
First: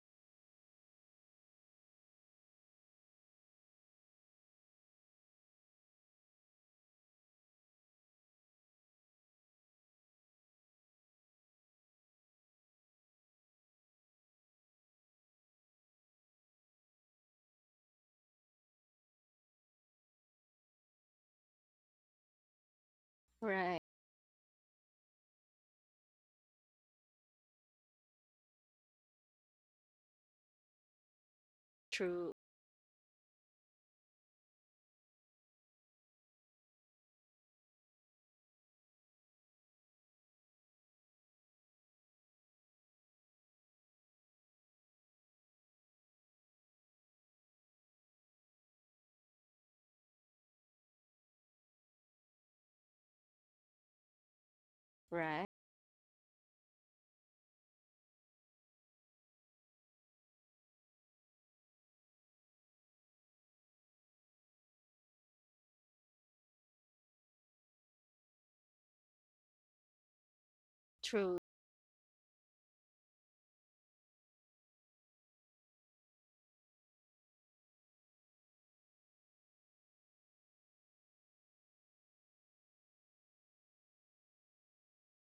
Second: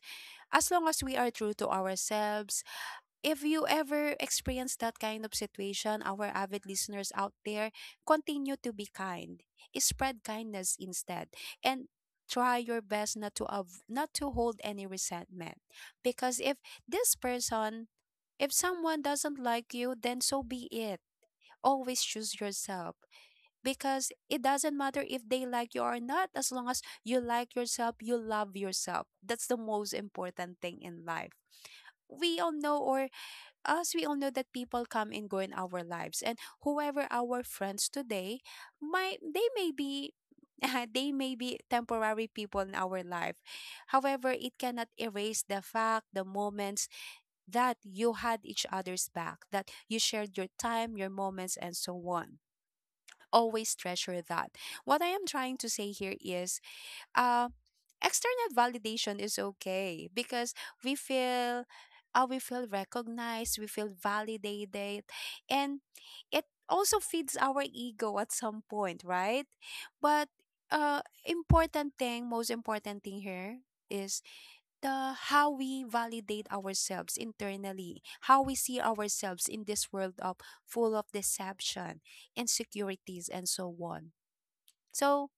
[SPEAKER 1] as long as we are true to ourselves, if you ever experience that kind of situation, our avid listeners out there, continue to be kind. Spread kindness instead, and try your best not to hold any resentment. Because if this person if someone doesn't like you, then so be it. Always choose yourself,
[SPEAKER 2] Right.
[SPEAKER 1] because it doesn't matter if they like you or not, as long as you like yourself, you love yourself. That's the most important thing in life.
[SPEAKER 2] True.
[SPEAKER 1] We all know or As we all know that people come and go in our lives, and whoever our friends today, might they may be they may be temporary people in our life. However, it cannot erase the fact, the moments that you had each other's back, that you shared your time, your moments and so on. Always treasure that. What I am
[SPEAKER 2] Right.
[SPEAKER 1] trying to say here is uh, external validation is okay because we feel, we feel recognized, we feel validated, and it also feeds our ego at some point, right? But
[SPEAKER 2] True.
[SPEAKER 1] most important thing here is the how we validate ourselves internally, how we see ourselves in this world of full of deception, insecurities, and so on. So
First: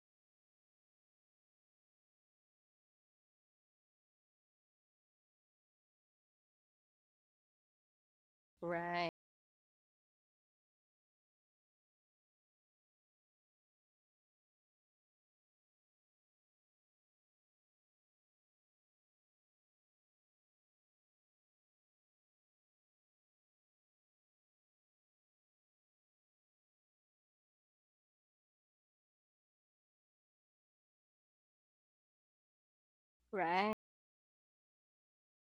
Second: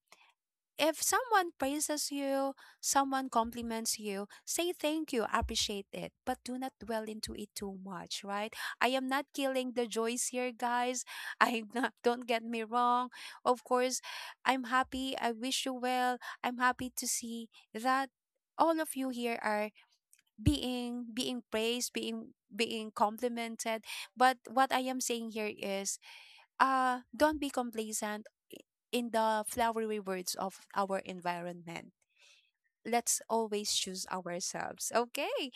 [SPEAKER 1] if someone praises you, someone compliments you, say thank you, appreciate it, but do not dwell into it too much, right? I am
[SPEAKER 2] Right.
[SPEAKER 1] not killing the joys here, guys. I'm not, don't get me wrong. Of course, I'm happy. I wish you well. I'm happy to see that all of you here are being praised, being complimented. But what I am saying here is don't be complacent in the flowery words of our environment. Let's always
[SPEAKER 2] Right.
[SPEAKER 1] choose ourselves. Okay.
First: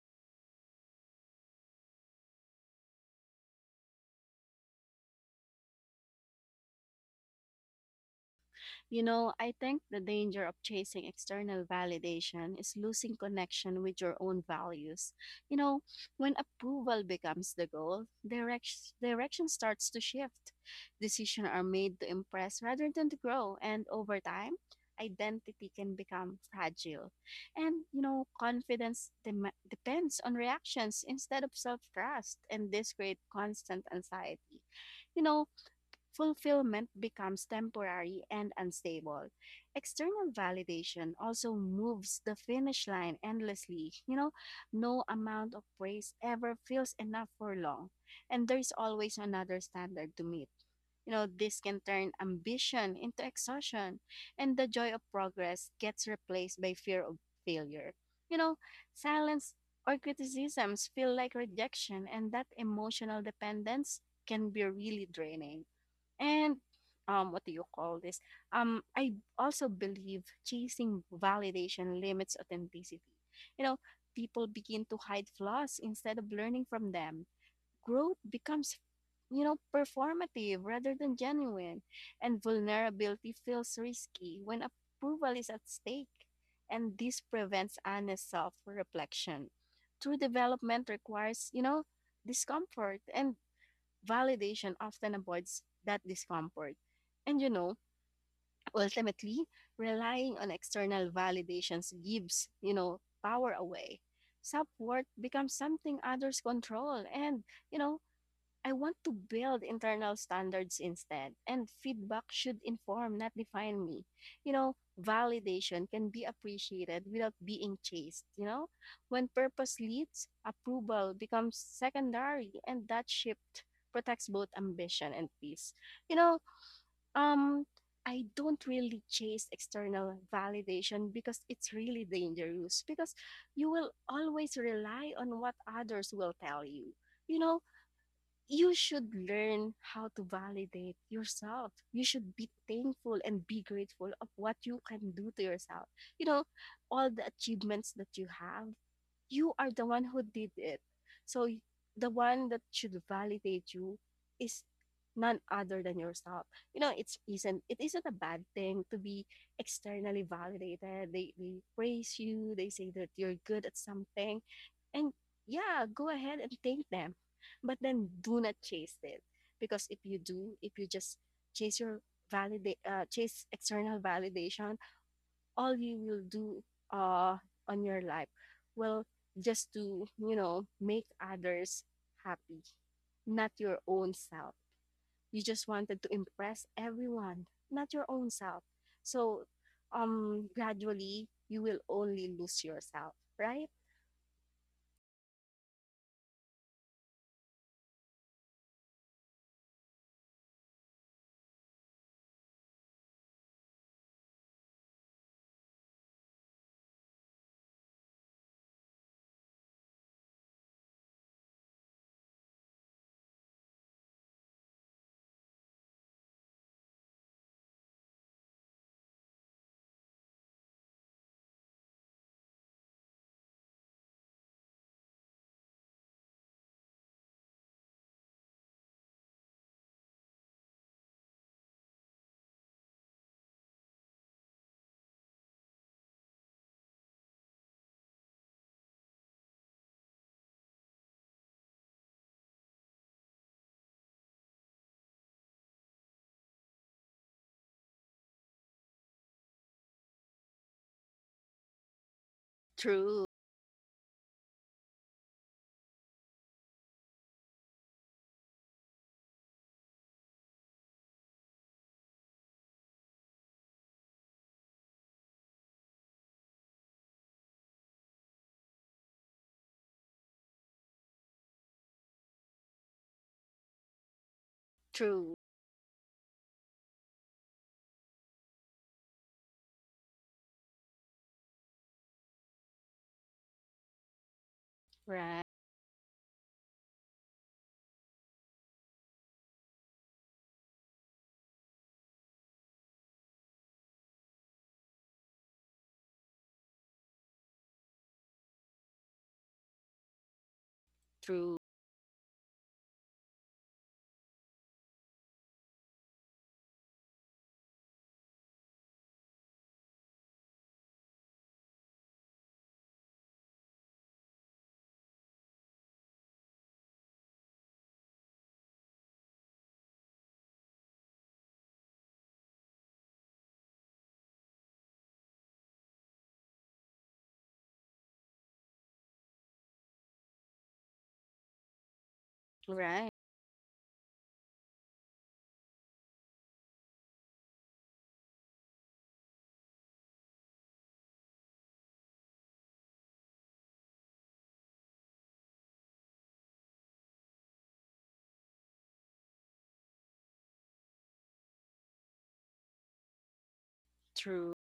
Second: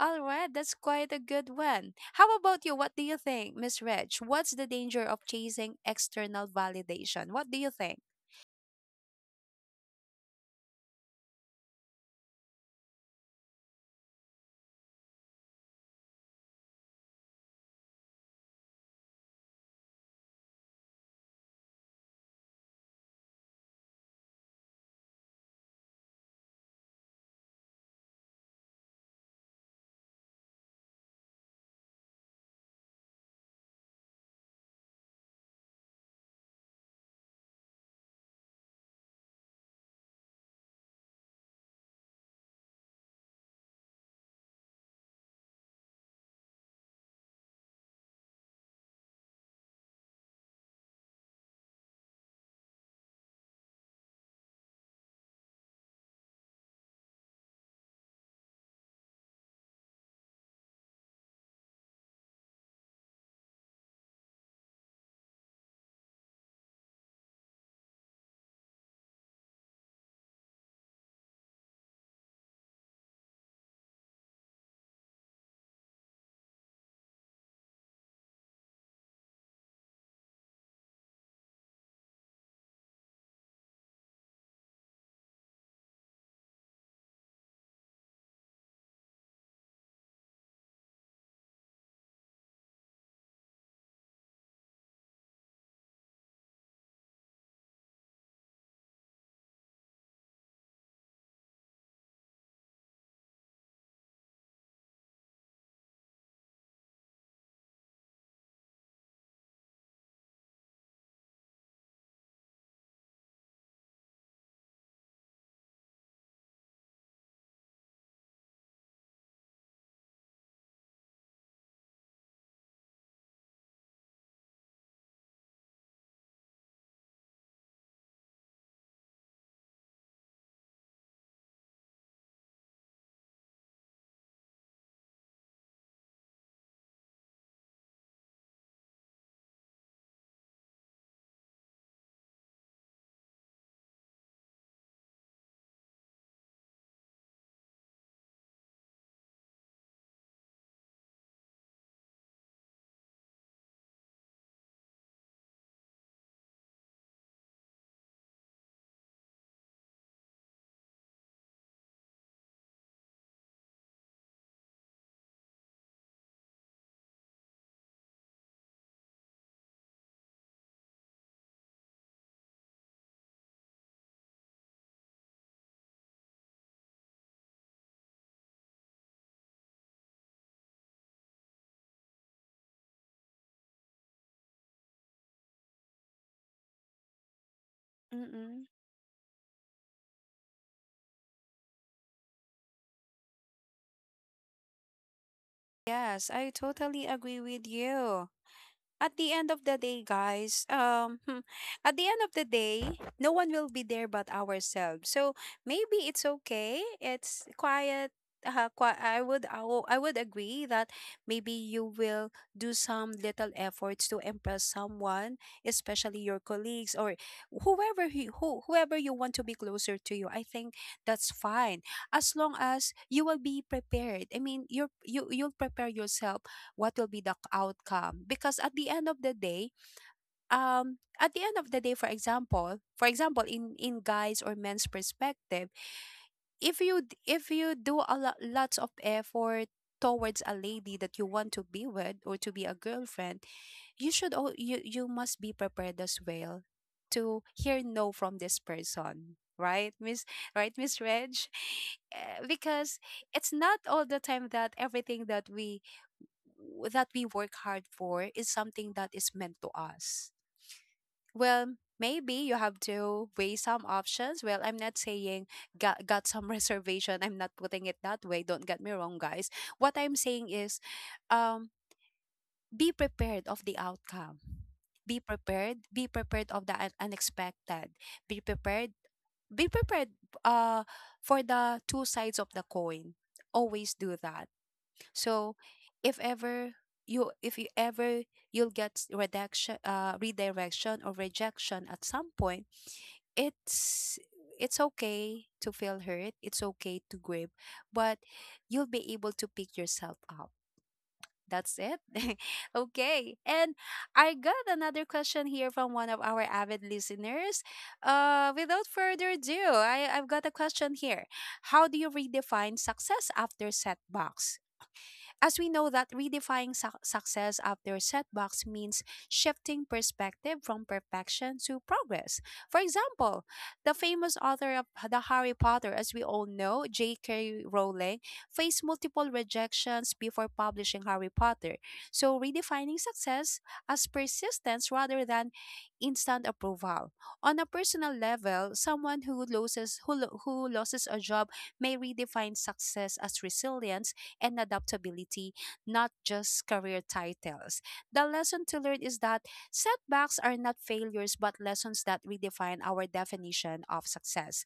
[SPEAKER 1] All right. That's quite a good one. How about you? What do you think, Miss Reg? What's the danger of chasing external validation? What do you think?
[SPEAKER 2] You know, I think the danger of chasing external validation is losing connection with your own values. You know, when approval becomes the goal, direction starts to shift. Decisions are made to impress rather than to grow, and over time, identity can become fragile. And, you know, confidence depends on reactions instead of self trust, and this creates constant anxiety. You know, fulfillment becomes temporary and unstable. External validation also moves the finish line endlessly. You know, no amount of praise ever feels enough for long, and there's always another standard to meet. You know, this can turn ambition into exhaustion, and the joy of progress gets replaced by fear of failure. You know, silence or criticisms feel like rejection, and that emotional dependence can be really draining. And what do you call this? I also believe chasing validation limits authenticity. You know, people begin to hide flaws instead of learning from them. Growth becomes, you know, performative rather than genuine, and vulnerability feels risky when approval is at stake. And this prevents honest self reflection. True development requires, you know, discomfort and validation often avoids that discomfort. And you know, ultimately, relying on external validations gives, you know, power away. Self worth becomes something others control and, you know, I want to build internal standards instead, and feedback should inform, not define me. You know, validation can be appreciated without being chased. You know, when purpose leads, approval becomes secondary, and that shift protects both ambition and peace. You know, um, I don't really chase external validation because it's really dangerous, because you will always rely on what others will tell you. You know, you should learn how to validate yourself. You should be thankful and be grateful of what you can do to yourself. You know, all the achievements that you have, you are the one who did it. So the one that should validate you is none other than yourself. You know, it's isn't it isn't a bad thing to be externally validated. They praise you, they say that you're good at something. And yeah, go ahead and thank them. But then do not chase it. Because if you do, if you just chase your validate chase external validation, all you will do, uh, on your life, well, just to, you know, make others happy, not your own self. You just wanted to impress everyone, not your own self.
[SPEAKER 1] Mm-mm.
[SPEAKER 2] So, gradually you will only lose yourself, right?
[SPEAKER 1] Yes, I totally agree with you. At the end of the day, guys, at the end of the day, no one will be there but ourselves. So maybe it's okay. It's quiet. I would agree that maybe you will do some little efforts to impress someone, especially your colleagues or whoever you want to be closer to you. I think that's fine as long as you will be prepared. I mean, you'll prepare yourself what will be the outcome, because at the end of the day, at the end of the day, for example, in guys or men's perspective, if you do a lots of effort towards a lady that you want to be with or to be a girlfriend, you should all you must be prepared as well to hear no from this person, right, miss right, Miss Reg? Eh, because
[SPEAKER 2] True.
[SPEAKER 1] it's not all the time that everything that we w- that we work hard for is something that is meant to us. Well, maybe you have to weigh some options. Well, I'm not saying got some reservation. I'm not putting it that way. Don't get me wrong, guys. What I'm saying is um, be prepared of the outcome. Be
[SPEAKER 2] True.
[SPEAKER 1] prepared. Be prepared of the unexpected. Be prepared. Be prepared uh, for the two sides of the coin. Always do that.
[SPEAKER 2] Right.
[SPEAKER 1] So if ever you if you ever you'll get s- redaction redirection or rejection at some point, it's it's okay to feel hurt, it's okay to grieve, but you'll be able to pick yourself up.
[SPEAKER 2] True.
[SPEAKER 1] That's it. Okay. And I got another question here from one of our avid listeners. Without further ado, I've got a question here. How do you redefine success after setbacks? As we know, that redefining success after setbacks means shifting perspective from perfection to progress. For example, the famous author of the Harry Potter, as we all know, J.K. Rowling, faced multiple rejections before publishing Harry Potter. So, redefining
[SPEAKER 2] Right.
[SPEAKER 1] success as persistence rather than instant approval. On a personal level, someone who loses a job may redefine success as resilience and adaptability, not just career titles. The lesson to learn is that setbacks are not failures, but lessons that redefine our definition of
[SPEAKER 2] True.
[SPEAKER 1] success.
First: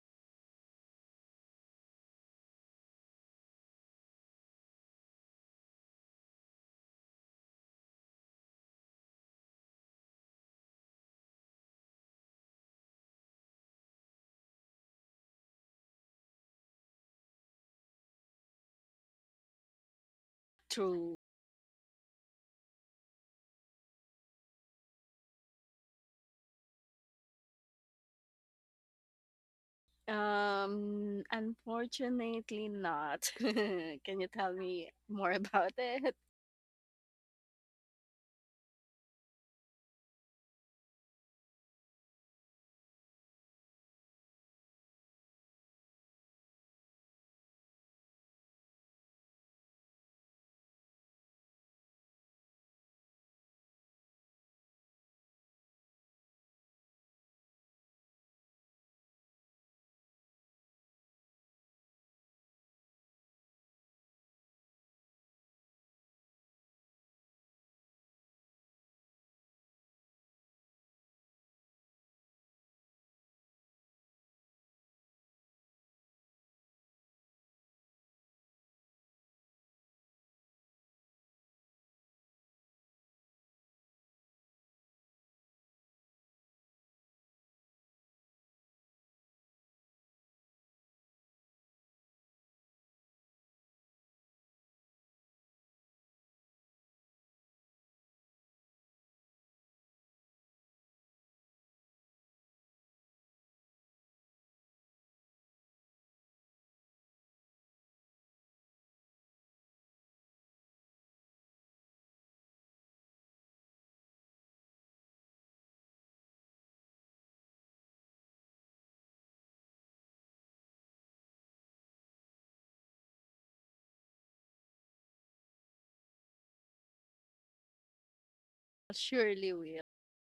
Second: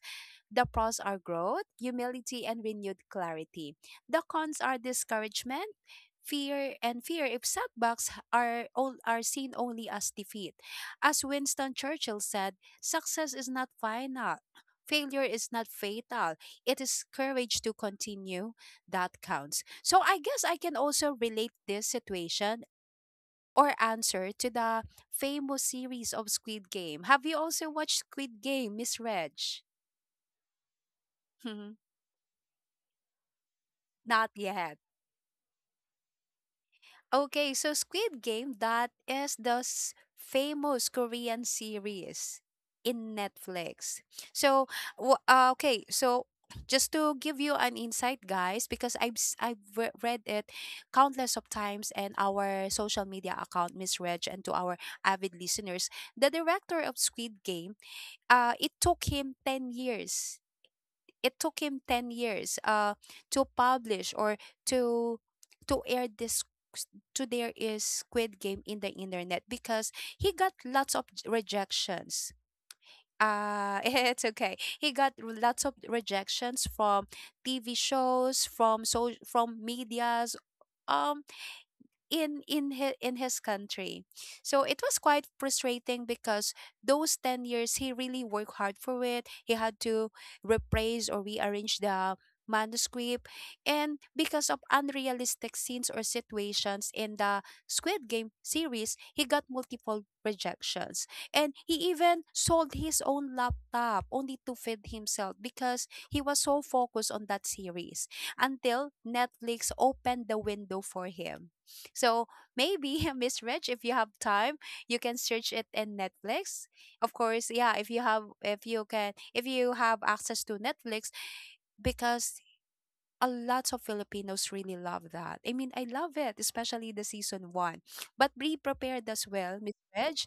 [SPEAKER 1] The pros are growth, humility, and renewed clarity. The cons are discouragement, fear, and fear if setbacks are, all, are seen only as defeat. As Winston Churchill said, success is not final. Failure is not fatal. It is courage to continue, that counts. So I guess I can also
[SPEAKER 2] True.
[SPEAKER 1] relate this situation or answer to the famous series of Squid Game. Have you also watched Squid Game, Miss Reg? Not
[SPEAKER 2] Unfortunately not. Can you tell
[SPEAKER 1] yet.
[SPEAKER 2] me more about it?
[SPEAKER 1] Okay, so Squid Game, that is the famous Korean series in Netflix. So, okay, so just to give you an insight, guys, because I've s- I've re- read it countless of times and our social media account, Miss Reg, and to our avid listeners, the director of Squid Game, it took him 10 years, it took him 10 years to publish or to to air this, to there is Squid Game in the internet, because he got lots of rejections. It's okay. He got lots of rejections from TV shows, from medias, um, in his country. So it was quite frustrating because those 10 years he really worked hard for it. He had to rephrase or rearrange the manuscript, and because of unrealistic scenes or situations in the Squid Game series, he got multiple rejections. And he even sold his own laptop only to feed himself because he was so focused on that series, until Netflix opened the window for him. So, maybe Miss Rich, if you have time, you can search it in Netflix. Of course, yeah, if you have access to Netflix, because a lot of Filipinos really love that. I mean, I love it, especially the season 1. But be prepared as
[SPEAKER 2] Surely
[SPEAKER 1] well, Miss
[SPEAKER 2] will.
[SPEAKER 1] Reg.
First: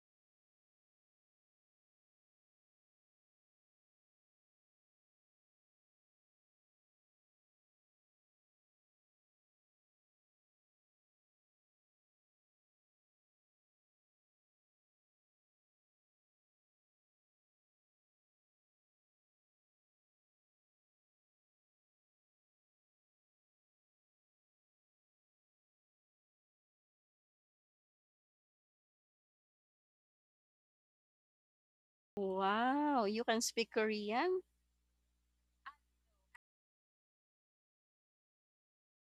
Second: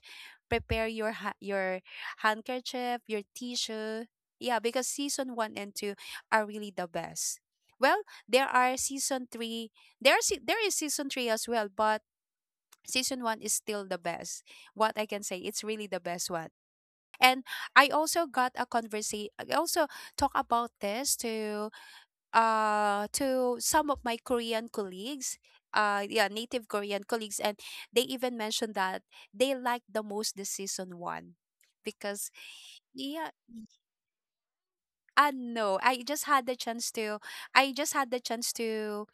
[SPEAKER 1] Prepare your your handkerchief, your tissue. Yeah, because season 1 and 2 are really the best. Well, there are season 3. There is season 3 as well, but season one is still the best. What I can say, it's really the best one. And I also got a conversation. I also talk about this to some of my Korean colleagues. Yeah, native Korean colleagues, and they even mentioned that they like the most the season one, because
[SPEAKER 2] Wow, you
[SPEAKER 1] yeah,
[SPEAKER 2] can speak Korean?
[SPEAKER 1] I know, I just had the chance to, I just had the chance to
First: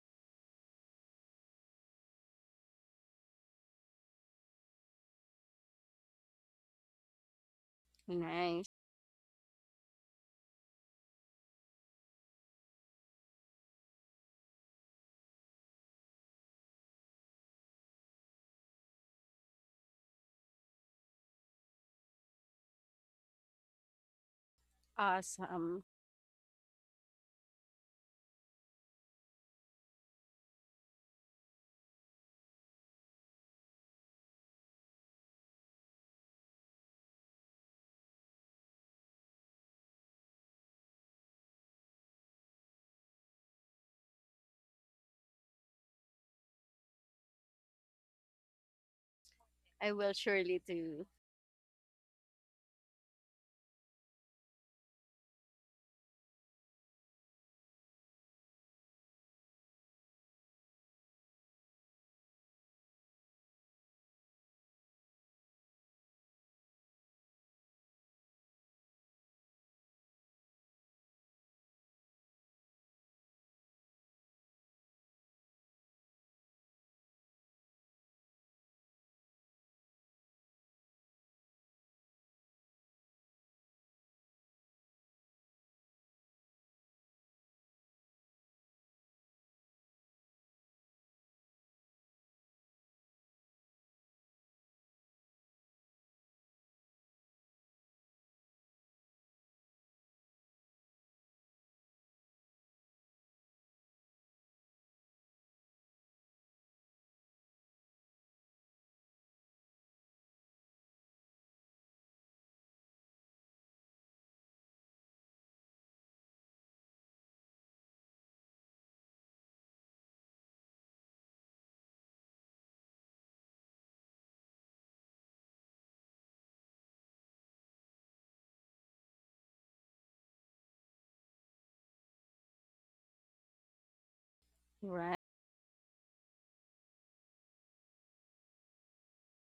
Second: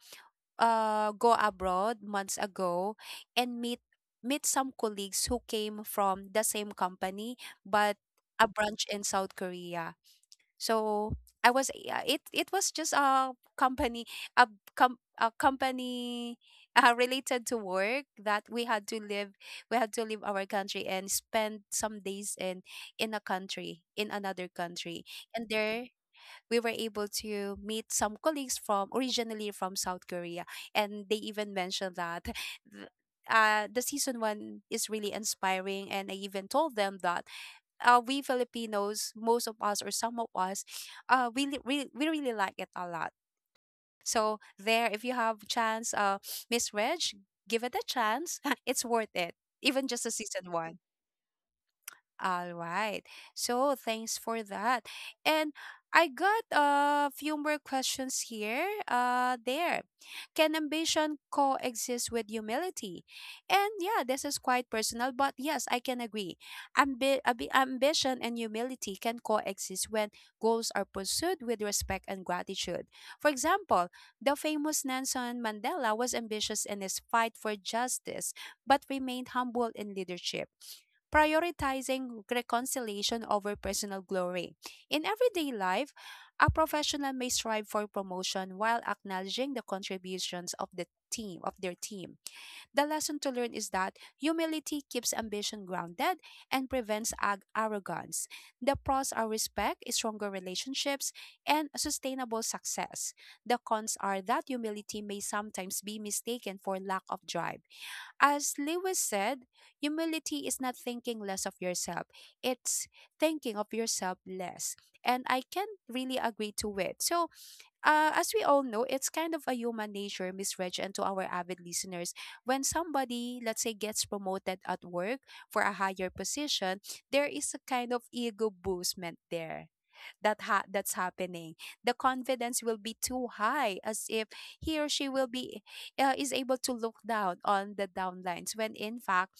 [SPEAKER 1] go abroad months ago and meet some colleagues who came from the same company but a
[SPEAKER 2] Nice.
[SPEAKER 1] branch in South Korea. So I was, yeah, it was just a company, a a company related to work, that we had to live, we had to leave our country and spend some days in a country in another country, and
[SPEAKER 2] Awesome.
[SPEAKER 1] there we were able to meet some colleagues from, originally from South Korea, and they even mentioned that the season one is really inspiring. And I even told them that we Filipinos, most of us or some of us, we really like it a lot. So there, if you have chance, Miss Reg, give it a chance. It's worth it, even
[SPEAKER 2] I
[SPEAKER 1] just a
[SPEAKER 2] will
[SPEAKER 1] season
[SPEAKER 2] surely
[SPEAKER 1] one.
[SPEAKER 2] do.
[SPEAKER 1] All right. So, thanks for that. And I got a few more questions here. There. Can ambition coexist with humility? And yeah, this is quite personal, but yes, I can agree. Ambition and humility can coexist when goals are pursued with respect and gratitude. For example, the famous Nelson Mandela was ambitious in his fight for justice, but remained humble in leadership, prioritizing reconciliation over personal glory. In everyday life, a professional may strive for promotion while acknowledging the contributions of the team, of their team. The lesson to learn is that humility keeps ambition grounded and prevents arrogance. The pros are respect, stronger relationships, and sustainable success. The cons are that humility may sometimes be mistaken for lack of drive. As Lewis said, humility is not thinking less of yourself. It's thinking of yourself less. And I can really agree to it. So, as we all know, it's kind of a human nature, Miss Reg, and to our avid listeners. When somebody, let's say, gets promoted at work for a higher position, there is a kind of ego boostment there that's happening, the confidence will be too high, as if he or she
[SPEAKER 2] Right.
[SPEAKER 1] will be is able to look down on the downlines, when in fact,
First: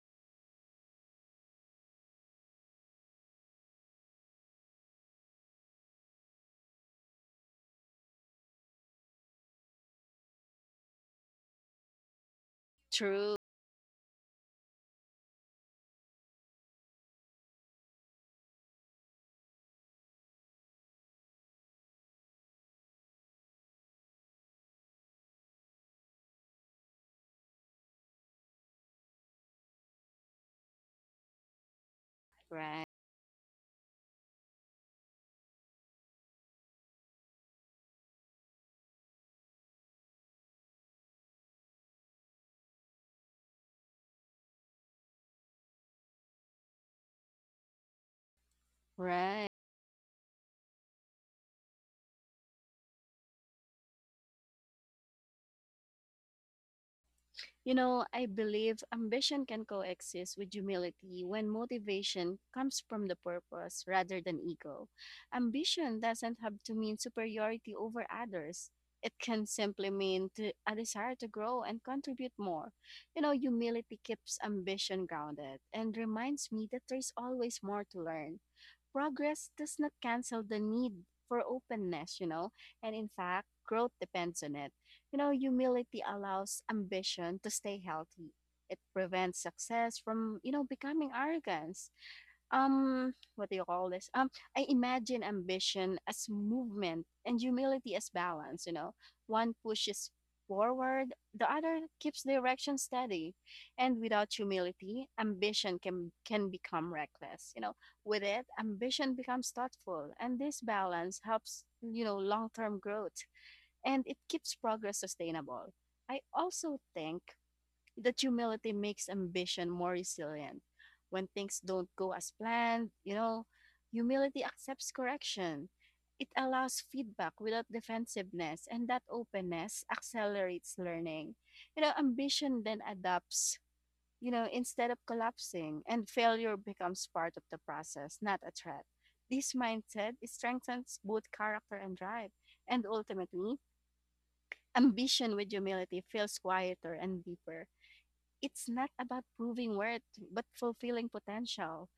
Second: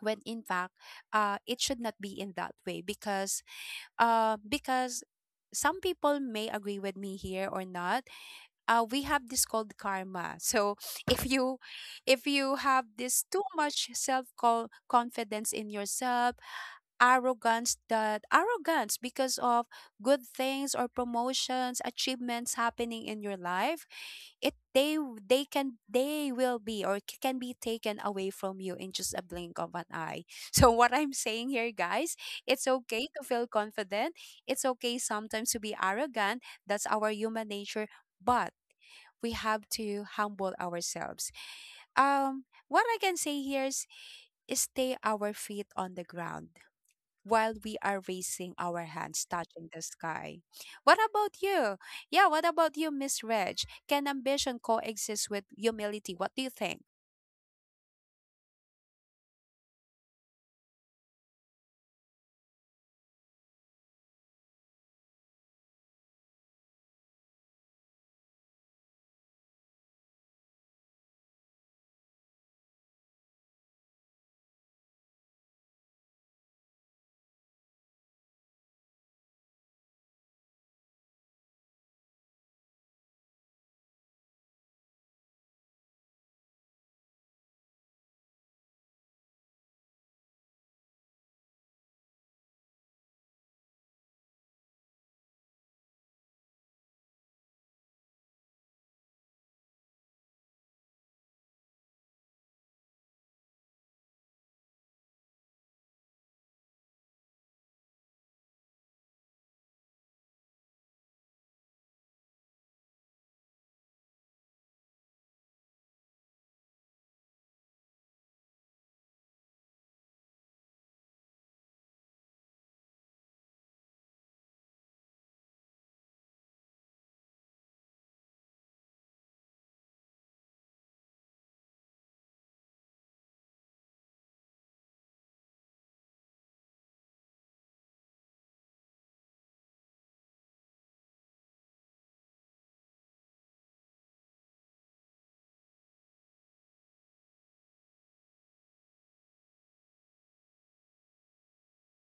[SPEAKER 1] when in fact it should not be in that way. Because because some people may agree with me here or not, we have this called karma, so if you, if you have this
[SPEAKER 2] True.
[SPEAKER 1] too much self confidence in yourself, arrogance, that arrogance, because of good things or promotions, achievements happening in your life, it they can they will be, or can be taken away from you in just a blink of an eye. So what I'm saying here, guys, it's
[SPEAKER 2] Right.
[SPEAKER 1] okay to feel confident, it's okay sometimes to be arrogant, that's our human nature, but we have to humble ourselves. What I can say here is, stay our feet on the ground while we are raising our hands
[SPEAKER 2] Right.
[SPEAKER 1] touching the sky. What about you? Yeah, what about you, Miss Reg? Can ambition coexist with humility? What do you think?
[SPEAKER 2] You know, I believe ambition can coexist with humility when motivation comes from the purpose rather than ego. Ambition doesn't have to mean superiority over others. It can simply mean a desire to grow and contribute more. You know, humility keeps ambition grounded and reminds me that there's always more to learn. Progress does not cancel the need for openness, you know, and in fact, growth depends on it. You know, humility allows ambition to stay healthy. It prevents success from, you know, becoming arrogance. What do you call this? I imagine ambition as movement and humility as balance, you know. One pushes forward, the other keeps direction steady. And without humility, ambition can become reckless, you know. With it, ambition becomes thoughtful, and this balance helps, you know, long-term growth and it keeps progress sustainable. I also think that humility makes ambition more resilient. When things don't go as planned, you know, humility accepts correction. It allows feedback without defensiveness, and that openness accelerates learning. You know, ambition then adapts, you know, instead of collapsing, and failure becomes part of the process, not a threat. This mindset strengthens both character and drive, and ultimately, ambition with humility feels quieter and deeper. It's not about proving worth, but fulfilling potential.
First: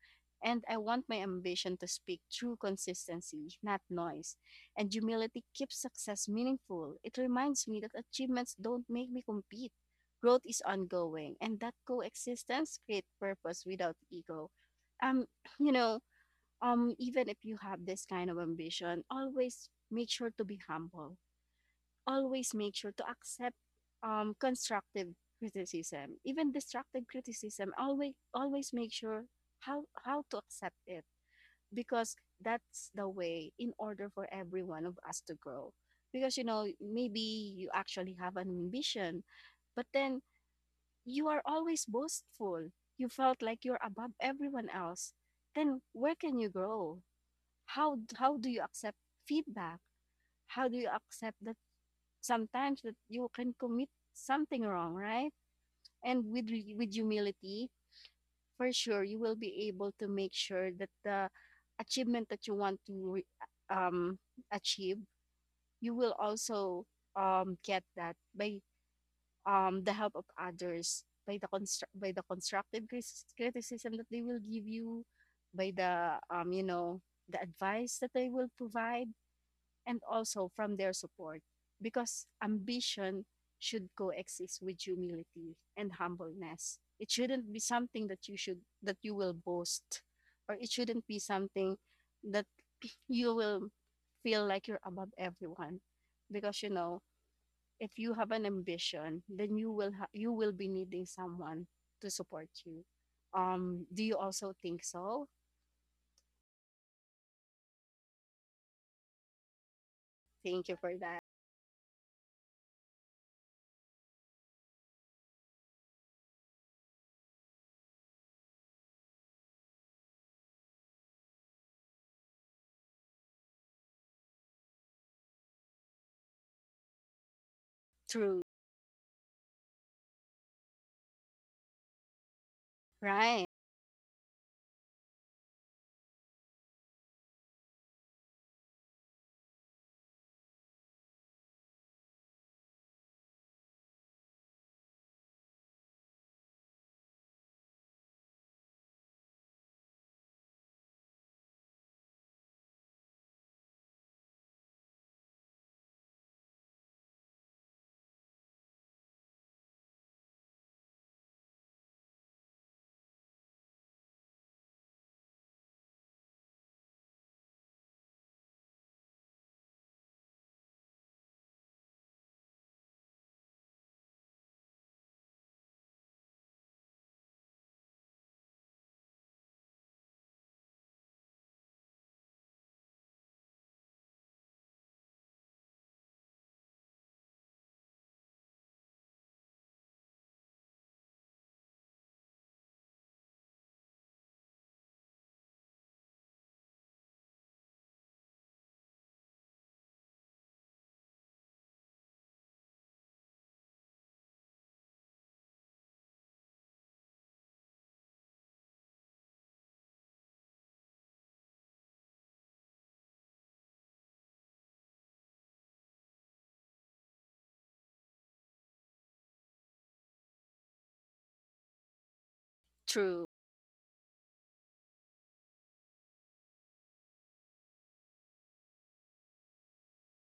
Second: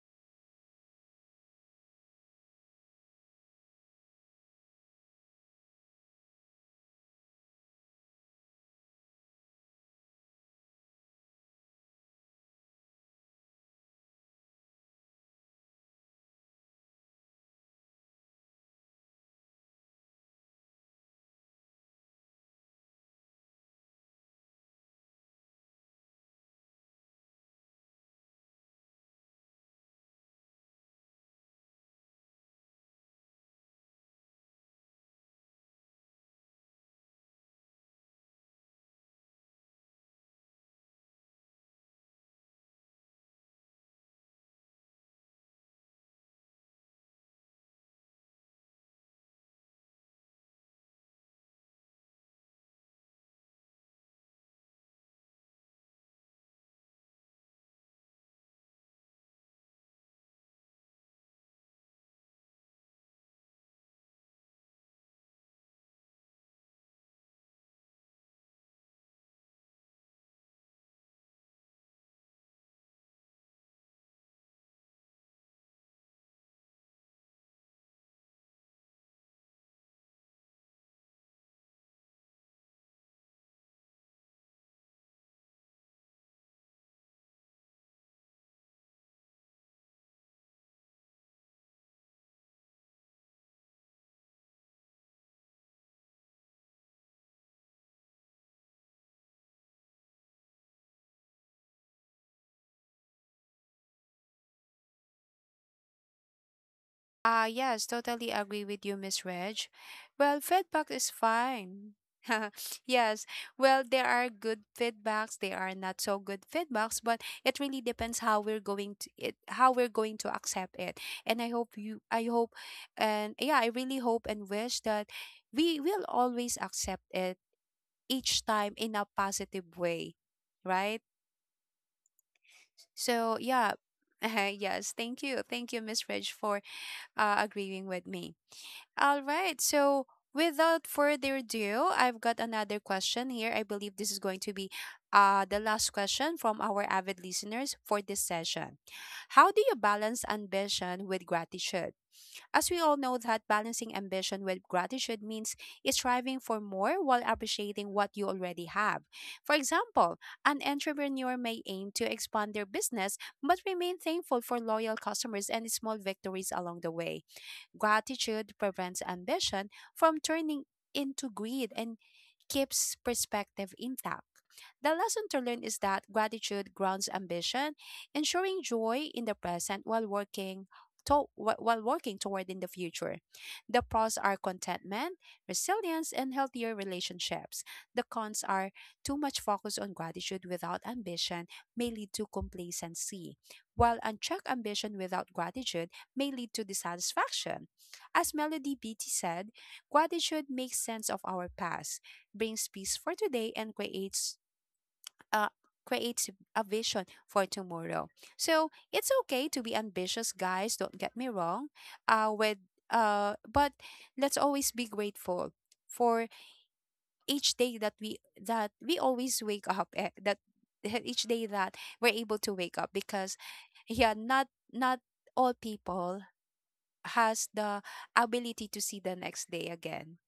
[SPEAKER 2] And I want my ambition to speak true consistency, not noise. And humility keeps success meaningful. It reminds me that achievements don't make me compete. Growth is ongoing, and that coexistence creates purpose without ego. Um, you know, even if you have this kind of ambition, always make sure to be humble. Always make sure to accept constructive criticism, even destructive criticism. Always, always make sure how to accept it, because that's the way in order for every one of us to grow. Because you know, maybe you actually have an ambition, but then you are always boastful. You felt like you're above everyone else. Then where can you grow? How do you accept feedback? How do you accept that sometimes that you can commit something wrong, right? And with humility, for sure, you will be able to make sure that the achievement that you want to, um, achieve, you will also get that by, the help of others, by the by the constructive criticism that they will give you, by the, you know, the advice that they will provide, and also from their support. Because ambition should coexist with humility and humbleness. It shouldn't be something that you should that you will boast, or it shouldn't be something that you will feel like you're above everyone. Because you know, if you have an ambition, then you will be needing someone to support you. Do you also think so?
[SPEAKER 1] Ah, yes, totally agree with you, Miss Reg. Well,
[SPEAKER 2] Thank you
[SPEAKER 1] feedback
[SPEAKER 2] for
[SPEAKER 1] is
[SPEAKER 2] that.
[SPEAKER 1] fine. Yes, well, there are good feedbacks, there are not so good feedbacks, but it really depends how we're going to it, how we're going to accept it. And I hope you, I hope, and yeah, I really hope and wish that we will always accept it
[SPEAKER 2] True.
[SPEAKER 1] each time in a positive way, right? So
[SPEAKER 2] Right.
[SPEAKER 1] yeah, yes, thank you, Miss Reg, for agreeing with me. All right. So, without further ado, I've got another question here. I believe this is going to be the last question from our avid listeners for this session. How do you balance ambition with gratitude? As we all know, that balancing ambition with gratitude means striving for more while appreciating what you already have. For example, an entrepreneur may aim to expand their business but remain thankful for loyal customers and small victories along the way. Gratitude prevents ambition from turning into greed and keeps perspective intact. The lesson to learn is that gratitude grounds ambition, ensuring joy in the present while working toward in the future. The pros are contentment, resilience, and healthier relationships. The cons are, too much focus on gratitude without ambition may lead to complacency, while unchecked ambition without gratitude may lead to dissatisfaction. As Melody Beatty said, gratitude makes sense of our past, brings peace for today, and creates uh, creates a vision for tomorrow. So, it's okay to be ambitious, guys. Don't get me wrong. With but let's always be grateful for each day that we always wake up, eh, that each day that we're able to wake up,
[SPEAKER 2] True.
[SPEAKER 1] because yeah, not all people has the ability to see the next day again.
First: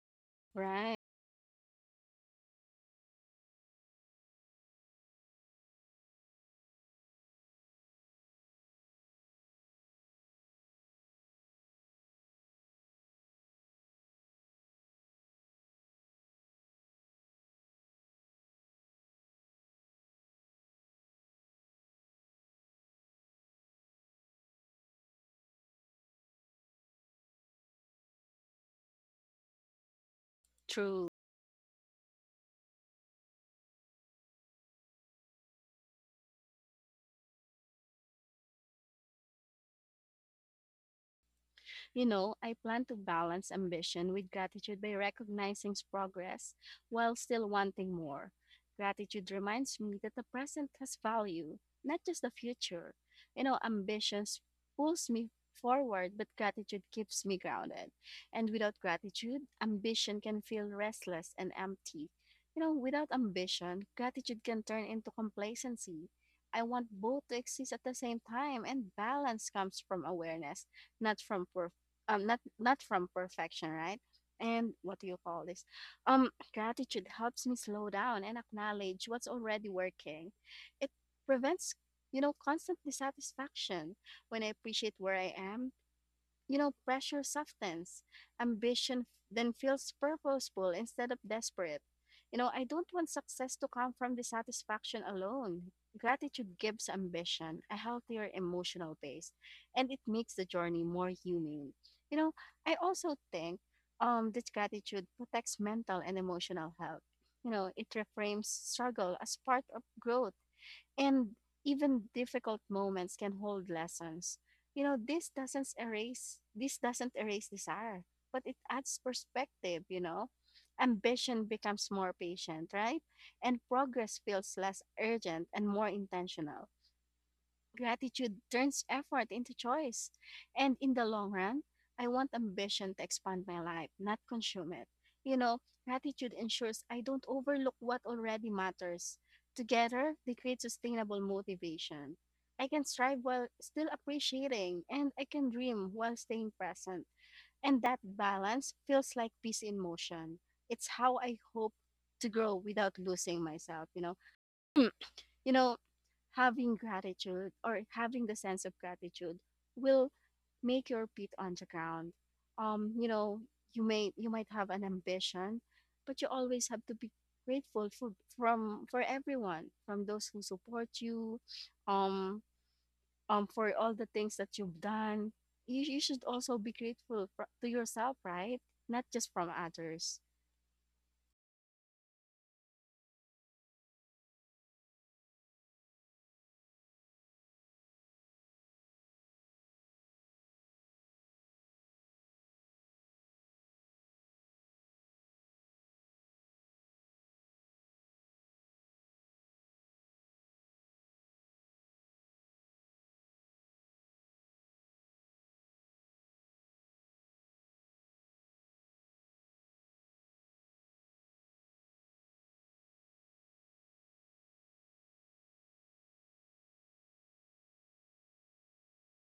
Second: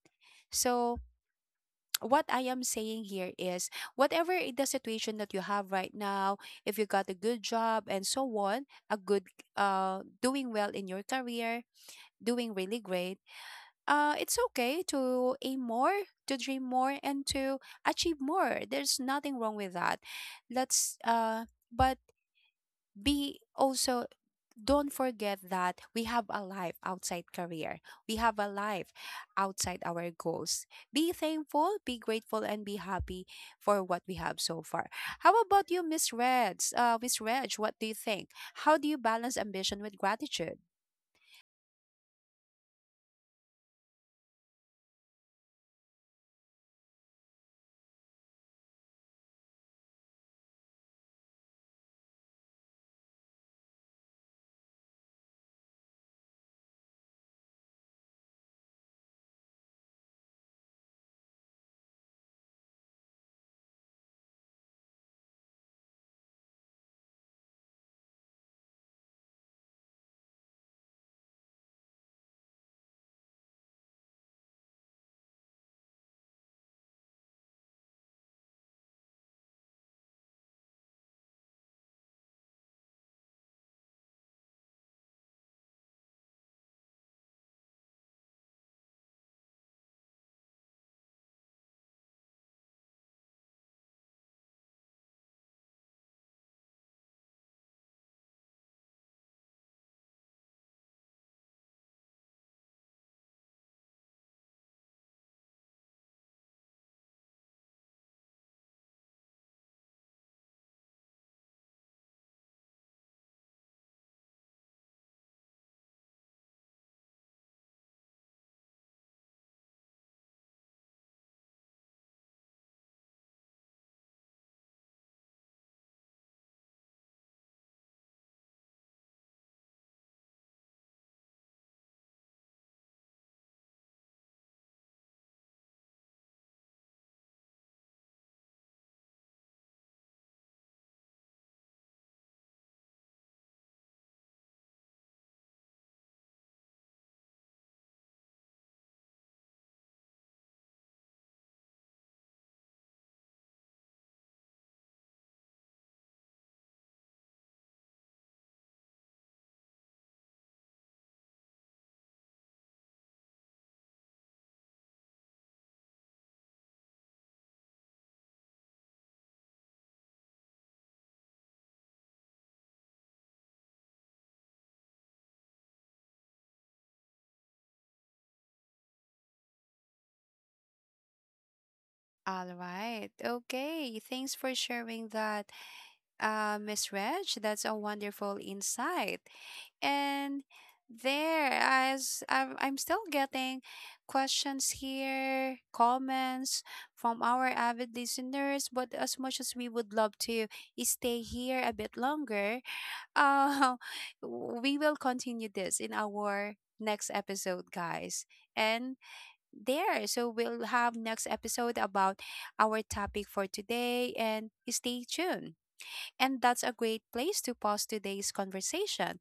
[SPEAKER 2] Right.
[SPEAKER 1] So, what I am saying here is, whatever the situation that you have right now, if you got a good job and so on, a good doing well in your career, doing really great, it's okay to aim more, to dream more, and to achieve more. There's nothing wrong with that. Let's but be also, don't forget that we have a life outside career. We have a life outside our goals.
[SPEAKER 2] True.
[SPEAKER 1] Be thankful, be grateful, and be happy for what we have so far. How about you, Miss Reds? Miss Reg, what do you think? How do you balance ambition with gratitude?
[SPEAKER 2] You know, I plan to balance ambition with gratitude by recognizing progress while still wanting more. Gratitude reminds me that the present has value, not just the future. You know, ambitions pulls me forward, but gratitude keeps me grounded. And without gratitude, ambition can feel restless and empty. You know, without ambition, gratitude can turn into complacency. I want both to exist at the same time, and balance comes from awareness, not from, not, not from perfection, right? And what do you call this? Gratitude helps me slow down and acknowledge what's already working. It prevents, you know, constant dissatisfaction. When I appreciate where I am, you know, pressure softens. Ambition f- then feels purposeful instead of desperate. You know, I don't want success to come from dissatisfaction alone. Gratitude gives ambition a healthier emotional base, and it makes the journey more human. You know, I also think that gratitude protects mental and emotional health. You know, it reframes struggle as part of growth, and even difficult moments can hold lessons. You know, this doesn't erase desire, but it adds perspective, you know. Ambition becomes more patient, right? And progress feels less urgent and more intentional. Gratitude turns effort into choice. And in the long run, I want ambition to expand my life, not consume it. You know, gratitude ensures I don't overlook what already matters. Together, they create sustainable motivation. I can strive while still appreciating, and I can dream while staying present. And that balance feels like peace in motion. It's how I hope to grow without losing myself, you know. You know, having gratitude or having the sense of gratitude will make your feet on the ground. You know, you may you might have an ambition, but you always have to be grateful for from for everyone, from those who support you, um, for all the things that you've done. You should also be grateful for, to yourself, right? Not just from others.
[SPEAKER 1] All right. Okay. Thanks for sharing that, Miss Reg. That's a wonderful insight. And there, as I'm still getting questions here, comments from our avid listeners, but as much as we would love to stay here a bit longer, uh, we will continue this in our next episode, guys. And there, so we'll have next episode about our topic for today, and stay tuned. And that's a great place to pause today's conversation.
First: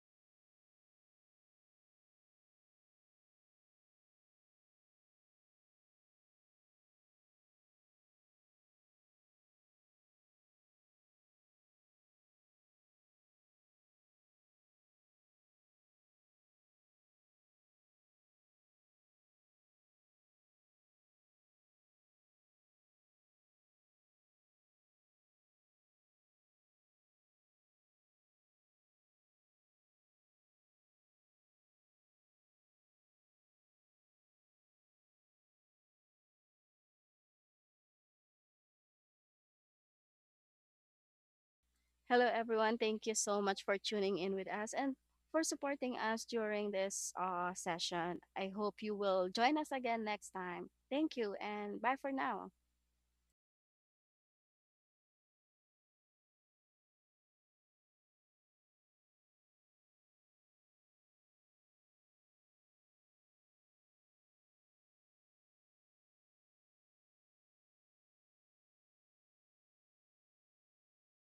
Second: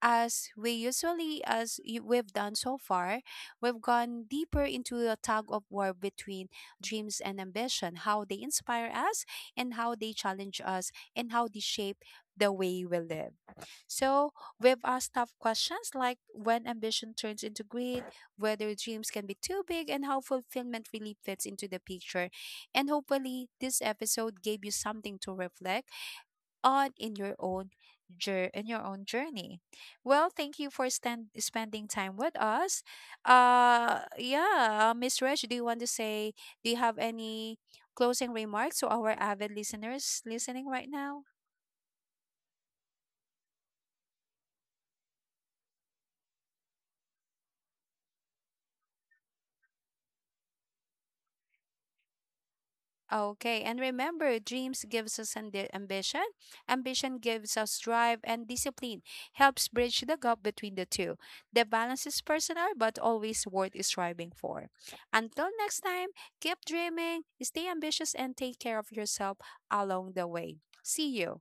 [SPEAKER 1] As we usually, we've done so far, we've gone deeper into a tug of war between dreams and ambition, how they inspire us, and how they challenge us, and how they shape the way we live. So, we've asked tough questions, like when ambition turns into greed, whether dreams can be too big, and how fulfillment really fits into the picture. And hopefully this episode gave you something to reflect on in your own in your own journey. Well, thank you for spending time with us. Yeah, Miss Reg, do you want to say, do you have any closing remarks to our avid listeners listening right now?
[SPEAKER 2] Hello, everyone. Thank you so much for tuning in with us and for supporting us during this, session. I hope you will join us again next time. Thank you, and bye for now.
[SPEAKER 1] Okay, and remember, dreams gives us ambition, ambition gives us drive, and discipline helps bridge the gap between the two. The balance is personal, but always worth striving for. Until next time, keep dreaming, stay ambitious, and take care of yourself along the way. See you.